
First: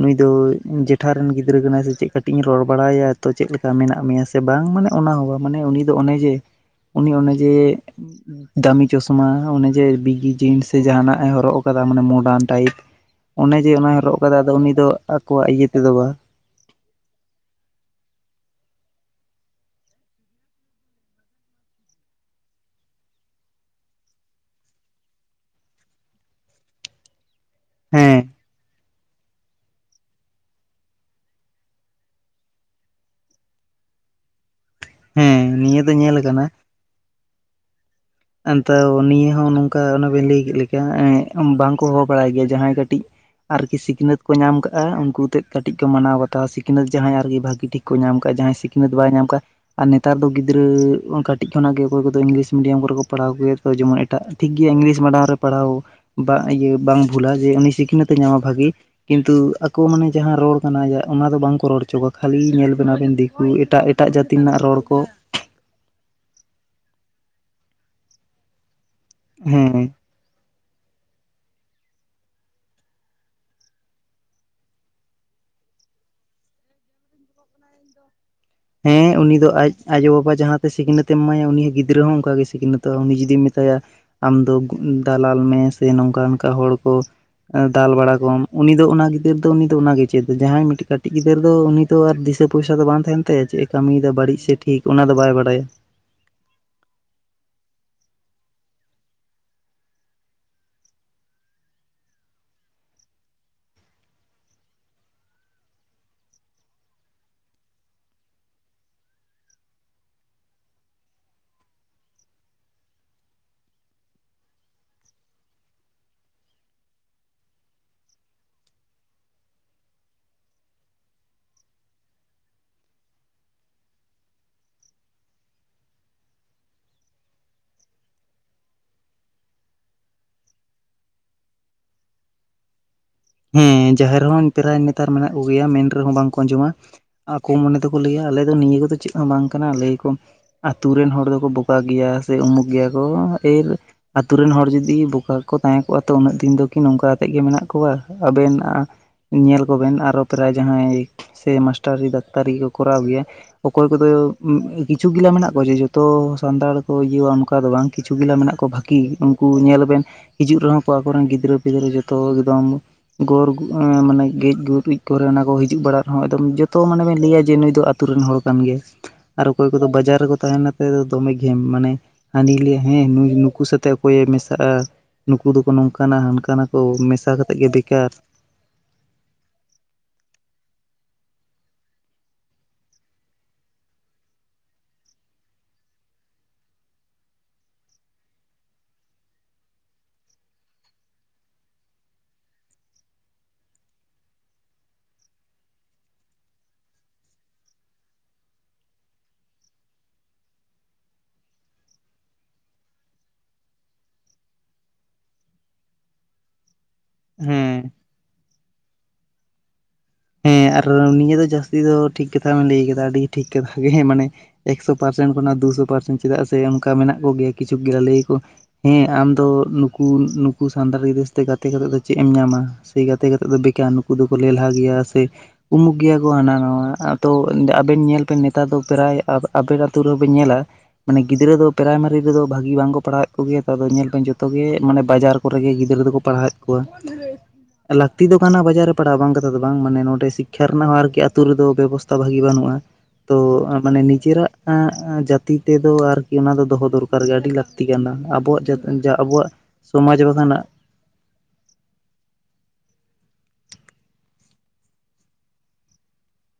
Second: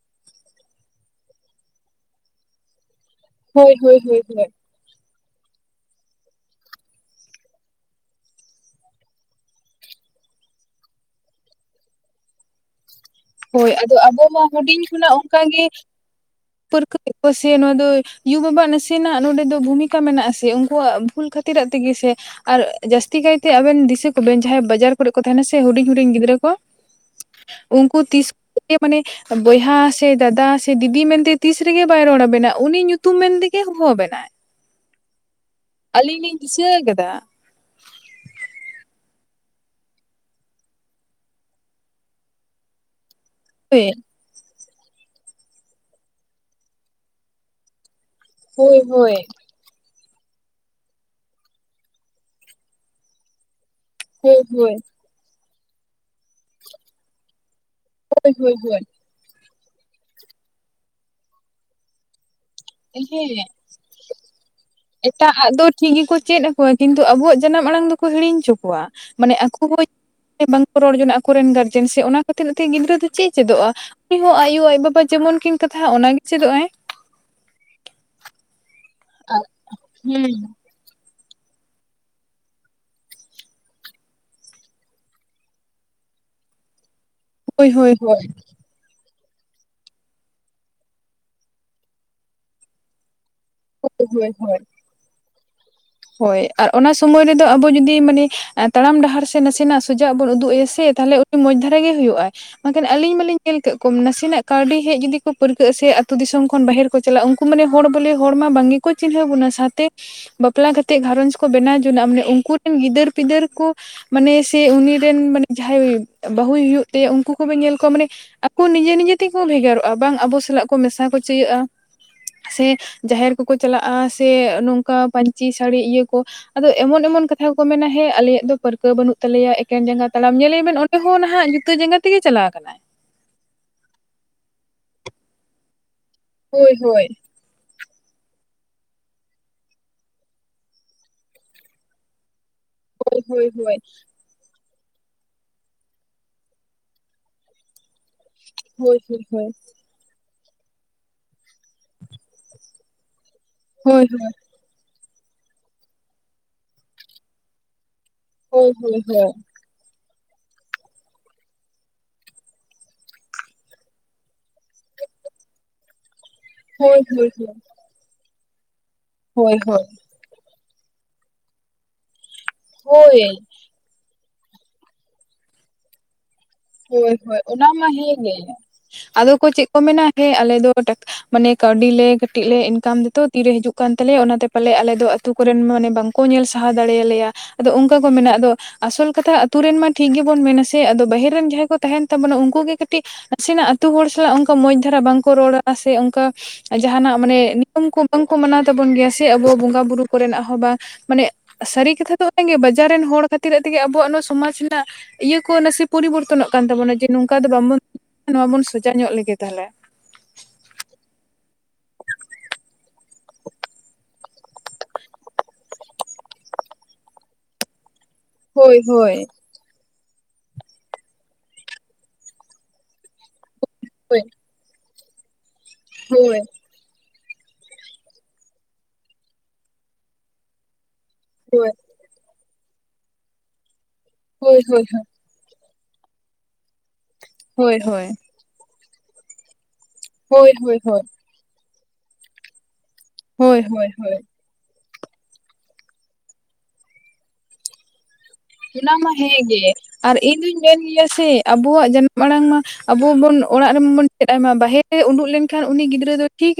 ᱱᱩᱭ ᱫᱚ ᱤᱧ ᱡᱮᱴᱷᱟ ᱨᱮᱱ ᱜᱤᱫᱽᱨᱟᱹ ᱠᱟᱱᱟᱭ ᱥᱮ ᱪᱮᱫ ᱠᱟᱹᱴᱤᱡ ᱤᱧ ᱨᱚᱲ ᱵᱟᱲᱟ ᱟᱭᱟ, ᱪᱮᱫ ᱞᱮᱠᱟ ᱦᱳᱭ ᱦᱳᱭ ᱢᱮᱱᱟᱜ ᱦᱳᱭ ᱢᱮᱭᱟ ᱥᱮ ᱦᱳᱭ ᱵᱟᱝ ᱢᱟᱱᱮ ᱚᱱᱟ ᱦᱚᱸ ᱵᱟᱝ ᱢᱟᱱᱮ ᱩᱱᱤ ᱫᱚ ᱚᱱᱮ ᱡᱮ ᱩᱱᱤ ᱚᱱᱮ ᱡᱮ ᱫᱟᱹᱟᱢᱤ ᱪᱚᱥᱢᱟ᱾ ᱚᱱᱮ ᱡᱮ ᱵᱤᱜᱤ ᱡᱤᱱᱥ ᱥᱮ ᱡᱟᱦᱟᱱᱟᱜᱼᱮ ᱦᱚᱨᱚᱜ ᱟᱠᱟᱫᱟ, ᱢᱟᱱᱮ ᱢᱚᱰᱟᱱ ᱴᱟᱭᱤᱯ <inaudible> ᱚᱱᱮ ᱡᱮ ᱚᱱᱟᱭ ᱟᱫᱚ ᱦᱚᱨᱚᱜ ᱟᱵᱚ ᱠᱟᱫᱟ ᱢᱟ ᱟᱫᱚ ᱩᱱᱤ ᱫᱚ ᱟᱠᱚᱣᱟᱜ ᱤᱭᱟᱹ ᱛᱮᱫᱚ ᱵᱟᱝ ᱯᱟᱹᱨᱠᱟᱹ ᱮᱫ ᱠᱚᱣᱟ ᱥᱮ ᱱᱚᱶᱟ ᱫᱚ ᱭᱩ ᱵᱟᱵᱟ ᱟᱜ ᱱᱟᱥᱮᱱᱟᱜ ᱱᱚᱰᱮ ᱫᱚ ᱵᱷᱩᱢᱤᱠᱟ ᱢᱮᱱᱟᱜᱼᱟ ᱥᱮ ᱩᱱᱠᱩᱣᱟᱜ ᱵᱷᱩᱞ ᱠᱷᱟᱹᱛ ᱠᱷᱟᱹᱛᱤᱨᱟᱜ ᱛᱮᱜᱮ ᱥᱮ ᱟᱨ ᱡᱟᱹᱥᱛᱤ ᱠᱟᱭᱛᱮ ᱟᱵᱮᱱ ᱫᱤᱥᱟᱹ ᱠᱚᱵᱮᱱ ᱡᱟᱦᱟᱸᱭ ᱵᱟᱡᱟᱨ ᱠᱚᱨᱮ ᱠᱚ ᱛᱟᱦᱮᱱᱟ ᱥᱮ ᱦᱩᱰᱤᱧ ᱦᱩᱰᱤᱧ ᱜᱤᱫᱽᱨᱟᱹ ᱠᱚ᱾ ᱩᱱᱠᱩ ᱦᱮᱸ ᱛᱤᱥ ᱠᱚ ᱢᱟᱱᱮ ᱵᱚᱭᱦᱟ ᱥᱮ ᱫᱟᱫᱟ ᱥᱮ ᱫᱤᱫᱤ ᱢᱮᱱᱛᱮ ᱛᱤᱥ ᱨᱮᱜᱮ ᱵᱟᱭ ᱨᱚᱲᱟᱵᱮᱱᱟ ᱩᱱᱤ ᱧᱩᱛᱩᱢ ᱢᱮᱱᱛᱮᱜᱮ ᱦᱚᱦᱚ ᱟᱵᱮᱱᱟ ᱦᱮᱸ ᱱᱤᱭᱟᱹ ᱫᱚ ᱧᱮᱞ ᱟᱹᱞᱤᱧ ᱞᱤᱧ ᱟᱠᱟᱱᱟ ᱫᱤᱥᱟᱹ ᱠᱟᱫᱟ, ᱛᱚ ᱱᱤᱭᱟᱹ ᱦᱚᱸ ᱱᱚᱝᱠᱟ ᱚᱱᱟ ᱵᱤᱱ ᱞᱟᱹᱭ ᱠᱮᱫ ᱞᱮᱠᱟ ᱵᱟᱝᱠᱚ ᱦᱚᱦᱚ ᱵᱟᱲᱟᱭ ᱜᱮᱭᱟ᱾ ᱡᱟᱦᱟᱸᱭ ᱠᱟᱹᱴᱤᱡ ᱟᱨᱠᱤ ᱦᱳᱭ ᱥᱤᱠᱷᱱᱟᱹᱛ ᱠᱚ ᱧᱟᱢ ᱠᱟᱜᱼᱟ ᱩᱱᱠᱩ ᱛᱮᱫ ᱠᱟᱹᱴᱤᱡ ᱠᱚ ᱢᱟᱱᱟᱣ ᱵᱟᱛᱟᱣᱟ ᱥᱤᱠᱷᱱᱟᱹᱛ ᱡᱟᱦᱟᱸᱭ ᱟᱨᱠᱤ ᱵᱷᱟᱹᱜᱤ ᱴᱷᱤᱠ ᱠᱚ ᱧᱟᱢ ᱠᱟᱜ-ᱟ ᱡᱟᱦᱟᱸᱭ ᱦᱳᱭ ᱥᱤᱠᱷᱱᱟᱹᱛ ᱵᱟᱭ ᱦᱳᱭ ᱧᱟᱢ ᱠᱟᱜ-ᱟ ᱟᱨ ᱱᱮᱛᱟᱨ ᱫᱚ ᱜᱤᱫᱽᱨᱟᱹ ᱠᱟᱹᱴᱤᱡ ᱠᱷᱚᱱᱟᱜ ᱜᱮ ᱚᱠᱚᱭ ᱠᱚᱫᱚ ᱤᱝᱞᱤᱥ ᱢᱤᱰᱤᱭᱟᱢ ᱠᱚᱨᱮ ᱠᱚ ᱯᱟᱲᱦᱟᱣ ᱟᱹᱜᱩᱭᱮᱫ ᱠᱚᱣᱟ᱾ ᱡᱮᱢᱚᱱ ᱴᱟᱜ ᱦᱳᱭ ᱴᱷᱤᱠ ᱜᱮᱭᱟ ᱦᱳᱭ ᱤᱝᱞᱤᱥ ᱢᱟᱰᱤᱭᱟᱢ ᱨᱮ ᱯᱟᱲᱦᱟᱣ ᱤᱭᱟᱹ ᱵᱟᱝ ᱵᱷᱩᱞᱟ ᱡᱮ ᱩᱱᱤ ᱥᱤᱠᱷᱱᱟᱹᱛ ᱮ ᱦᱳᱭ ᱧᱟᱢᱟ ᱦᱳᱭ ᱵᱷᱟᱜᱮ᱾ ᱦᱳᱭ ᱠᱤᱱᱛᱩ ᱟᱠᱚ ᱢᱟᱱᱮ ᱡᱟᱦᱟᱸ ᱨᱚᱲ ᱠᱟᱱᱟ, ᱚᱱᱟ ᱫᱚ ᱵᱟᱝ ᱠᱚ ᱨᱚᱲ ᱦᱚᱪᱚ ᱠᱚᱣᱟ᱾ ᱠᱷᱟᱹᱞᱤ ᱧᱮᱞ ᱟᱵᱮᱱ ᱟᱵᱮᱱ ᱫᱤᱠᱩ ᱮᱴᱟᱜ ᱮᱴᱟᱜ ᱡᱟᱹᱛᱤ ᱨᱮᱱᱟᱜ ᱨᱚᱲ ᱠᱚ ᱮᱴᱟᱜᱼᱟᱜ ᱫᱚ ᱴᱷᱤᱠ ᱜᱮᱠᱚ ᱪᱮᱫ ᱟᱠᱚᱣᱟ ᱠᱤᱱᱛᱩ ᱟᱵᱚᱣᱟᱜ ᱡᱟᱱᱟᱢ ᱟᱲᱟᱝ ᱫᱚᱠᱚ ᱦᱤᱲᱤᱧ ᱦᱚᱪᱚ ᱠᱚᱣᱟ ᱢᱟᱱᱮ ᱟᱠᱚ ᱦᱮᱸ ᱦᱚᱸ ᱵᱟᱝᱠᱚ ᱨᱚᱲ ᱡᱚᱱᱟᱜ-ᱟ, ᱟᱠᱚᱨᱮᱱ ᱜᱟᱨᱡᱮᱱ ᱥᱮ ᱚᱱᱟ ᱠᱷᱟᱹᱛᱤᱨ ᱛᱮ ᱜᱤᱫᱽᱨᱟᱹ ᱫᱚ ᱪᱮᱫ ᱮ ᱪᱮᱫᱚᱜᱼᱟ? ᱩᱱᱤ ᱦᱚᱸ ᱟᱭᱳ ᱟᱡ ᱵᱟᱵᱟ ᱡᱮᱢᱚᱱ ᱠᱤᱱ ᱠᱟᱛᱷᱟᱭ ᱚᱱᱟᱜᱮ ᱪᱮᱫᱚᱜ ᱟᱭ᱾ ᱦᱮᱸ ᱩᱱᱤ ᱫᱚ ᱟᱡ ᱟᱭᱳ ᱵᱟᱵᱟ ᱦᱩᱸ ᱡᱟᱦᱟᱸ ᱥᱤᱠᱷᱱᱟᱹᱛ ᱮᱢ ᱮᱢᱟᱭᱟ ᱩᱱᱤᱦᱚᱸ ᱜᱤᱫᱽᱨᱟᱹ ᱦᱚᱸ ᱚᱱᱠᱟᱜ ᱜᱮ ᱥᱤᱠᱷᱱᱟᱹᱛ ᱚᱜᱼᱟ᱾ ᱩᱱᱤ ᱡᱩᱫᱤᱢ ᱢᱮᱛᱟᱭᱟ ᱟᱢᱫᱚ ᱫᱟᱞᱟᱞ ᱢᱮ ᱥᱮ ᱱᱚᱝᱠᱟ ᱚᱱᱠᱟ ᱦᱚᱲ ᱠᱚ ᱦᱳᱭ ᱫᱟᱞ ᱦᱳᱭ ᱵᱟᱲᱟ ᱦᱳᱭ ᱠᱚᱢ᱾ ᱩᱱᱤ ᱫᱚ ᱚᱱᱟ ᱜᱤᱫᱟᱹᱨ ᱫᱚ ᱩᱱᱤ ᱫᱚ ᱚᱱᱟᱜᱮ ᱪᱮᱫ-ᱟ ᱡᱟᱦᱟᱸᱭ ᱢᱤᱫᱴᱮᱱ ᱠᱟᱹᱴᱤᱡ ᱜᱤᱫᱟᱹᱨ ᱫᱚ ᱩᱱᱤ ᱫᱚ ᱟᱨ ᱫᱤᱥᱟᱹ ᱯᱚᱭᱥᱟ ᱫᱚ ᱵᱟᱝ ᱛᱟᱦᱮᱱ ᱛᱮ ᱪᱮᱫ ᱮ ᱠᱟᱹᱢᱤᱭ ᱦᱳᱭ ᱫᱟ? ᱦᱳᱭ ᱵᱟᱹᱲᱤᱡ ᱦᱳᱭ ᱥᱮ ᱴᱷᱤᱠ ᱚᱱᱟ ᱫᱚ ᱵᱟᱭ ᱵᱟᱰᱟᱭᱟ᱾ ᱦᱳᱭ ᱟᱨ ᱚᱱᱟ ᱥᱩᱢᱚᱭ ᱨᱮᱫᱚ ᱟᱵᱚ ᱡᱩᱫᱤ ᱢᱟᱱᱮ ᱛᱟᱲᱟᱢ ᱰᱟᱦᱟᱨ ᱥᱮ ᱱᱟᱥᱮᱱᱟᱜ ᱥᱚᱡᱟ ᱟᱜ ᱵᱚᱱ ᱩᱫᱩᱜ ᱟᱭᱟ ᱥᱮ ᱛᱟᱦᱚᱞᱮ ᱢᱚᱸᱡᱽ ᱫᱷᱟᱨᱮ ᱜᱮ ᱦᱩᱭᱩᱜᱼᱟᱭ, ᱢᱮᱱᱠᱷᱟᱱ ᱟᱹᱞᱤᱧ ᱢᱟᱞᱤᱧ ᱧᱮᱞ ᱠᱮᱫ ᱠᱚ ᱱᱟᱥᱮᱱᱟᱜ ᱠᱟᱹᱣᱰᱤ ᱦᱮᱡ ᱡᱩᱫᱤ ᱠᱚ ᱯᱟᱹᱨᱠᱟᱹᱜ ᱟ ᱥᱮ ᱟᱹᱛᱩ ᱫᱤᱥᱚᱢ ᱠᱷᱚᱱ ᱵᱟᱦᱮᱨ ᱵᱟᱠ ᱪᱟᱞᱟᱜ-ᱟ, ᱩᱱᱠᱩ ᱢᱟᱱᱮ ᱦᱚᱲ ᱵᱚᱞᱮ ᱦᱚᱲ ᱢᱟ ᱵᱟᱝ ᱜᱮᱠᱚ ᱪᱤᱱᱦᱟᱹᱣ ᱵᱚᱱᱟ᱾ ᱥᱟᱶᱛᱮ ᱵᱟᱠᱚ ᱵᱟᱯᱞᱟ ᱠᱟᱛᱮᱫ ᱜᱷᱟᱨᱚᱸᱧᱡᱽ ᱠᱚ ᱵᱮᱱᱟᱣ ᱡᱚᱱᱟᱜ-ᱟ᱾ ᱢᱟᱱᱮ ᱩᱱᱠᱩ ᱨᱮᱱ ᱜᱤᱫᱟᱹᱨ ᱯᱤᱫᱟᱹᱨ ᱠᱚ ᱢᱟᱱᱮ ᱥᱮ ᱩᱱᱤ ᱨᱮᱱ ᱢᱟᱱᱮ ᱡᱟᱦᱟᱸᱭ ᱵᱟᱹᱦᱩᱭ ᱦᱩᱭᱩᱜ ᱛᱟᱭᱟ, ᱩᱱᱠᱩ ᱠᱚᱵᱮᱱ ᱧᱮᱞ ᱠᱚᱣᱟ᱾ ᱢᱟᱱᱮ ᱟᱠᱚ ᱱᱤᱡᱮ ᱱᱤᱡᱮ ᱛᱮᱜᱮ ᱠᱚ ᱵᱷᱮᱜᱟᱨᱚᱜᱼᱟ ᱵᱟᱝ ᱟᱵᱚ ᱥᱟᱞᱟᱜ ᱠᱚ ᱢᱮᱥᱟ ᱠᱚ ᱪᱟᱹᱭᱚᱜᱼᱟ, ᱥᱮ ᱡᱟᱦᱮᱨ ᱠᱚᱠᱚ ᱪᱟᱞᱟᱜᱼᱟ ᱥᱮ ᱱᱚᱝᱠᱟ ᱯᱟᱹᱧᱪᱤ ᱥᱟᱹᱲᱤ ᱤᱭᱟᱹ ᱠᱚ ᱟᱫᱚ ᱮᱢᱚᱱ ᱮᱢᱚᱱ ᱠᱟᱛᱷᱟ ᱠᱚ ᱠᱚ ᱢᱮᱱᱟ᱾ ᱦᱮᱸ ᱟᱞᱮᱭᱟᱜ ᱫᱚ ᱯᱟᱹᱨᱠᱟᱹᱣ ᱵᱟᱹᱱᱩᱜ ᱛᱟᱞᱮᱭᱟ ᱮᱠᱮᱱ ᱡᱟᱸᱜᱟ ᱛᱟᱲᱟᱢ᱾ ᱧᱮᱞᱮᱭᱟᱵᱤᱱ ᱟᱱ ᱟᱯᱮ ᱦᱚᱸ ᱱᱟᱦᱟᱜ ᱡᱩᱛᱟᱹ ᱡᱟᱸᱜᱟ ᱛᱮᱜᱮ ᱪᱟᱞᱟᱣ ᱟᱠᱟᱱᱟᱭ, ᱦᱮᱸ ᱡᱟᱦᱮᱨ ᱨᱮᱦᱚᱸ ᱯᱮᱨᱟᱭ ᱱᱮᱛᱟᱨ ᱢᱮᱱᱟᱜ ᱠᱚᱜᱮᱭᱟ ᱢᱮᱱ ᱨᱮᱦᱚᱸ ᱵᱟᱝᱠᱚ ᱟᱸᱡᱚᱢᱟ ᱦᱳᱭ ᱦᱳᱭ ᱟᱠᱚ ᱢᱚᱱᱮ ᱛᱮᱠᱚ ᱞᱟᱹᱭᱟ᱾ ᱟᱞᱮ ᱫᱚ ᱱᱤᱭᱟᱹ ᱠᱚᱫᱚ ᱪᱮᱫ ᱦᱚᱸ ᱵᱟᱝ ᱠᱟᱱᱟ ᱞᱟᱹᱭ ᱟᱠᱚ᱾ ᱟᱹᱛᱩ ᱨᱮᱱ ᱦᱚᱲ ᱫᱚᱠᱚ ᱵᱚᱠᱟ ᱜᱮᱭᱟ ᱥᱮ ᱩᱢᱩᱠ ᱜᱮᱭᱟ ᱠᱚ ᱦᱳᱭ ᱦᱳᱭ ᱮᱨ ᱦᱳᱭ ᱟᱛᱳ ᱨᱮᱱ ᱦᱚᱲ ᱡᱩᱫᱤ ᱵᱚᱠᱟ ᱜᱮᱠᱚ ᱛᱟᱦᱮᱸ ᱠᱚᱜᱼᱟ᱾ ᱛᱚ ᱩᱱᱟᱹᱜ ᱫᱤᱱ ᱫᱚ ᱠᱤ ᱱᱚᱝᱠᱟ ᱠᱟᱛᱮᱫ ᱜᱮ ᱢᱮᱱᱟᱜ ᱠᱚᱣᱟ᱾ ᱟᱵᱮᱱ ᱟᱜ ᱦᱳᱭ ᱦᱳᱭ ᱧᱮᱞ ᱠᱚᱵᱮᱱ ᱟᱨᱚ ᱯᱮᱨᱟᱭ ᱡᱟᱦᱟᱸᱭ ᱥᱮ ᱢᱟᱥᱴᱟᱨᱤ ᱰᱟᱠᱛᱟᱨᱤ ᱠᱚ ᱠᱚᱨᱟᱣ ᱜᱮᱭᱟ ᱚᱠᱚᱭ ᱦᱳᱭ ᱠᱚᱫᱚ ᱠᱤᱪᱷᱩ ᱜᱮᱞᱟ ᱢᱮᱱᱟᱜ ᱠᱚᱣᱟ᱾ ᱡᱮ ᱡᱚᱛᱚ ᱥᱟᱱᱛᱟᱲ ᱠᱚ ᱤᱭᱟᱹ ᱟ ᱚᱱᱠᱟ ᱫᱚ ᱵᱟᱝ᱾ ᱠᱤᱪᱷᱩ ᱜᱮᱞᱟ ᱢᱮᱱᱟᱜ ᱦᱳᱭ ᱠᱚᱣᱟ ᱵᱷᱟᱹᱜᱤ ᱦᱳᱭ ᱦᱳᱭ ᱩᱱᱠᱩ ᱧᱮᱞ ᱵᱮᱱ, ᱦᱤᱡᱩᱜ ᱨᱮᱦᱚᱸ ᱠᱚ ᱟᱠᱚᱨᱮᱱ ᱜᱤᱫᱽᱨᱟᱹ ᱯᱤᱫᱽᱨᱟᱹ ᱡᱚᱛᱚ ᱮᱠᱫᱚᱢ ᱜᱚᱨ ᱢᱟᱱᱮ ᱜᱮᱡ ᱜᱩᱨᱤᱡ ᱠᱚᱨᱮ ᱚᱱᱟ ᱠᱚ ᱦᱤᱡᱩᱜ ᱵᱟᱲᱟᱜ ᱨᱮᱦᱚᱸ ᱮᱠᱫᱚᱢ ᱡᱚᱛᱚ ᱦᱳᱭ ᱢᱟᱱᱮ ᱵᱤᱱ ᱦᱳᱭ ᱦᱳᱭ ᱞᱟᱹᱭᱟ ᱡᱮ ᱱᱩᱭ ᱫᱚ ᱟᱛ ᱟᱛᱳ ᱨᱮᱱ ᱦᱚᱲ ᱠᱟᱱ ᱜᱮ, ᱟᱨ ᱦᱳᱭ ᱦᱳᱭ ᱦᱳᱭ ᱚᱠᱚᱭ ᱠᱚᱫᱚ ᱵᱟᱡᱟᱨ ᱨᱮᱠᱚ ᱛᱟᱦᱮᱱᱟ, ᱟᱱᱟᱛᱮ ᱫᱚᱢᱮ ᱜᱷᱮᱢ ᱢᱟᱱᱮ ᱦᱟᱹᱱᱤ ᱞᱟᱹᱭᱟ ᱦᱮ, ᱸ ᱱᱩᱭ ᱦᱳᱭ ᱱᱩᱠᱩ ᱥᱟᱛᱮᱜ ᱚᱠᱚᱭᱮ ᱢᱮᱥᱟᱜᱼᱟ, ᱱᱩᱠᱩ ᱫᱚᱠᱚ ᱱᱚᱝᱠᱟᱱᱟ ᱦᱟᱱᱠᱟᱱᱟ ᱠᱚ ᱾ ᱦᱳᱭ ᱦᱳᱭ ᱚᱱᱟ ᱢᱟ ᱦᱮᱸᱜᱮ ᱟᱫᱚ ᱠᱚ ᱪᱮᱫ ᱠᱚ ᱢᱮᱱᱟ, ᱦᱮᱸ ᱟᱞᱮᱫ ᱫᱚ ᱴᱟᱠᱟ ᱢᱟᱱᱮ ᱠᱟᱹᱣᱰᱤᱮ ᱞᱮ ᱠᱟᱹᱴᱤᱡ ᱞᱮ ᱤᱱᱠᱟᱢ ᱫᱚᱛᱚ ᱛᱤᱨᱮ ᱦᱤᱡᱩᱜ ᱠᱟᱱ ᱛᱟᱞᱮᱭᱟ᱾ ᱚᱱᱟ ᱛᱮ ᱯᱟᱞᱮ ᱟᱞᱮ ᱫᱚ ᱟᱛᱩ ᱠᱚᱨᱮᱱ ᱢᱟᱱᱮ ᱵᱟᱝᱠᱚ ᱧᱮᱞ ᱥᱟᱦᱟᱣ ᱫᱟᱲᱮᱭᱟᱞᱮᱭᱟ ᱾ ᱟᱫᱚ ᱚᱱᱠᱟ ᱠᱚ ᱢᱮᱱᱟ ᱟᱫᱚ ᱟᱥᱚᱞ ᱠᱟᱛᱷᱟ ᱟᱛᱩ ᱨᱮᱱ ᱢᱟ ᱴᱷᱤᱠ ᱜᱮᱵᱚᱱ ᱢᱮᱱᱟ ᱥᱮ ᱟᱫᱚ ᱵᱟᱦᱮᱨ ᱟᱵᱚ ᱨᱮᱱ ᱡᱟᱦᱟᱸᱭ ᱠᱚ ᱛᱟᱦᱮᱱ ᱛᱟᱵᱚᱱᱟ᱾ ᱩᱱᱠᱩ ᱜᱮ ᱠᱟᱹᱴᱤᱡᱽ ᱱᱟᱥᱮ ᱱᱟᱜ ᱟᱹᱛᱩ ᱦᱚᱲ ᱥᱟᱞᱟᱜ ᱚᱱᱠᱟ ᱢᱚᱸᱡᱽ ᱫᱷᱟᱨᱟ ᱵᱟᱝᱠᱚ ᱨᱚᱲᱼᱟ ᱥᱮ ᱚᱱᱠᱟ ᱡᱟᱦᱟᱱᱟᱜ ᱢᱟᱱᱮ ᱱᱤᱭᱚᱢ ᱠᱚ ᱵᱟᱝᱠᱚ ᱢᱟᱱᱟᱣ ᱛᱟᱵᱚᱱ ᱜᱮᱭᱟ ᱥᱮ ᱟᱵᱚ ᱵᱚᱸᱜᱟ ᱵᱩᱨᱩ ᱠᱚᱨᱮ ᱱᱟᱜ ᱦᱚᱸ ᱵᱟᱝ ᱢᱟᱱᱮ ᱥᱟᱹᱨᱤ ᱠᱟᱛᱷᱟ ᱫᱚ ᱚᱱᱟᱜᱮ ᱵᱟᱡᱟᱨ ᱨᱮᱱ ᱦᱚᱲ ᱠᱷᱟᱹᱛᱤᱨᱤ ᱛᱮᱜᱮ ᱟᱵᱚᱣᱟᱜ ᱱᱚᱣᱟ ᱥᱚᱢᱟᱡᱽ ᱨᱮᱱᱟᱜ ᱤᱭᱟᱹ ᱠᱚ ᱱᱟᱥᱮ ᱯᱚᱨᱤᱵᱚᱨᱛᱚᱱᱚᱜ ᱠᱟᱱ ᱛᱟᱵᱚᱱᱟ, ᱡᱮ ᱱᱚᱝᱠᱟ ᱫᱚ ᱵᱟᱝ ᱦᱮᱸ ᱵᱚᱱ ᱱᱚᱣᱟ ᱵᱚᱱ ᱥᱚᱡᱟ ᱧᱚᱜ ᱞᱮᱜᱮ ᱛᱟᱦᱚᱞᱮ, ᱦᱮᱸ ᱟᱨ ᱱᱤᱭᱟᱹ ᱫᱚ ᱡᱟᱹᱥᱛᱤ ᱫᱚ ᱴᱷᱤᱠ ᱠᱟᱛᱷᱟ ᱵᱤᱱ ᱞᱟᱹᱭ ᱠᱟᱫᱟ᱾ ᱟᱹᱰᱤ ᱴᱷᱤᱠ ᱠᱟᱛᱷᱟ ᱜᱮ ᱢᱟᱱᱮ ᱮᱠᱥᱚ ᱯᱟᱨᱥᱮᱱᱴ ᱠᱷᱚᱱᱟᱜ ᱫᱩᱥᱚ ᱯᱟᱨᱥᱮᱱ ᱪᱮᱫᱟᱜ ᱥᱮ ᱚᱱᱠᱟ ᱢᱮᱱᱟᱜ ᱠᱚᱜᱮᱭᱟ ᱠᱤᱪᱷᱩ ᱜᱮ ᱞᱟᱹᱭ ᱦᱳᱭ ᱦᱮᱸ ᱦᱳᱭ ᱟᱢ ᱫᱚ ᱱᱩᱠᱩ ᱩᱞᱞᱩ ᱱᱩᱠᱩ ᱥᱟᱱᱛᱟᱲᱤ ᱜᱤᱫᱽᱨᱟᱹ ᱥᱟᱛᱷᱮ ᱜᱟᱛᱮ ᱠᱟᱛᱮ ᱫᱚ ᱪᱮᱫ ᱮᱢ ᱧᱟᱢᱟ? ᱥᱮ ᱜᱟᱛᱮ ᱠᱟᱛᱮ ᱫᱚ ᱵᱮᱠ <unintelligible> ᱱᱩᱠᱩ ᱦᱳᱭ ᱫᱚᱠᱚ ᱞᱮᱞᱦᱟ ᱜᱮᱭᱟ ᱥᱮ ᱩᱢᱩᱠ ᱜᱮᱭᱟ ᱠᱚ ᱦᱳᱭ ᱦᱟᱱᱟ ᱱᱟᱣᱟ ᱛᱚ ᱟᱵᱤᱱ ᱧᱮᱞ ᱵᱮᱱ ᱱᱮᱛᱟᱨ ᱫᱚ ᱯᱮᱨᱟᱭ ᱟᱵᱮᱱ ᱟᱛᱳ ᱨᱮᱦᱚ ᱵᱤᱱ ᱧᱮᱞᱟ᱾ ᱢᱟᱱᱮ ᱜᱤᱫᱽᱨᱟᱹ ᱦᱳᱭ ᱫᱚ ᱯᱮᱨᱟᱭ ᱢᱟᱨᱤ ᱨᱮᱫᱚ ᱵᱷᱟᱹᱜᱤ ᱵᱟᱝᱠᱚ ᱯᱟᱲᱦᱟᱣᱮᱜ ᱠᱚᱜᱮᱭᱟ, ᱛᱚ ᱟᱫᱚ ᱧᱮᱞ ᱠᱚᱢ ᱡᱷᱚᱛᱚ ᱦᱳᱭ ᱜᱮ ᱦᱳᱭ ᱦᱳᱭ ᱢᱟᱱᱮ ᱵᱟᱡᱟᱨ ᱠᱚᱨᱜᱮ ᱜᱤᱫᱽᱨᱟᱹ ᱫᱚᱠᱚ ᱯᱟᱲᱦᱟᱣᱮᱫ ᱠᱚᱣᱟ, ᱦᱳᱭ ᱦᱳᱭ ᱞᱟᱹᱠᱛᱤ ᱫᱚ ᱠᱟᱱᱟ ᱵᱟᱡᱟᱨ ᱨᱮ ᱯᱟᱲᱦᱟᱣ ᱵᱟᱝ ᱠᱟᱛᱷᱟ ᱫᱚ ᱵᱟᱝ, ᱢᱟᱱᱮ ᱱᱚᱸᱰᱮ ᱚᱰᱮ ᱥᱤᱠᱷᱟ ᱦᱳᱭ ᱦᱳᱭ ᱨᱮᱱᱟᱜ ᱦᱚᱸ ᱟᱨᱠᱤ ᱟᱛᱳ ᱨᱮᱫᱚ ᱵᱮᱵᱚᱥᱛᱷᱟ ᱵᱷᱟᱜᱤ ᱵᱟᱹᱱᱩᱜᱼᱟ ᱾ ᱦᱳᱭ ᱛᱚ ᱦᱳᱭ ᱢᱟᱱᱮ ᱦᱳᱭ ᱱᱤᱡᱮᱨᱟᱜ ᱡᱟᱹᱛᱤ ᱛᱮᱫᱚ ᱟᱨᱠᱤ ᱚᱱᱟ ᱫᱚ ᱫᱚᱦᱚ ᱫᱚᱨᱠᱟᱨ ᱜᱮ, ᱟᱹᱰᱤ ᱞᱟᱹᱠᱛᱤ ᱠᱟᱱᱟ ᱟᱵᱚᱣᱟᱜ ᱚᱱᱟ ᱢᱟ ᱟᱵᱚᱣᱟᱜ ᱦᱮᱸᱜᱮ, ᱟᱨ ᱥᱚᱢᱟᱡᱽ ᱵᱟᱠᱷᱟᱱ ᱤᱧᱫᱩᱧ ᱢᱮᱱ ᱜᱮᱭᱟ ᱥᱮ ᱟᱵᱚᱣᱟᱜ ᱡᱟᱱᱟᱢ ᱟᱲᱟᱝ ᱢᱟ ᱟᱵᱚ ᱵᱚᱱ ᱚᱲᱟᱜ ᱨᱮᱵᱚᱱ ᱪᱮᱫ, ᱟᱭᱢᱟ ᱵᱟᱦᱨᱮ ᱩᱰᱩᱜ ᱞᱮᱱ ᱠᱷᱟᱱ, ᱩᱱᱤ ᱜᱤᱫᱽᱨᱟᱹ ᱫᱚ ᱴᱷᱤᱠ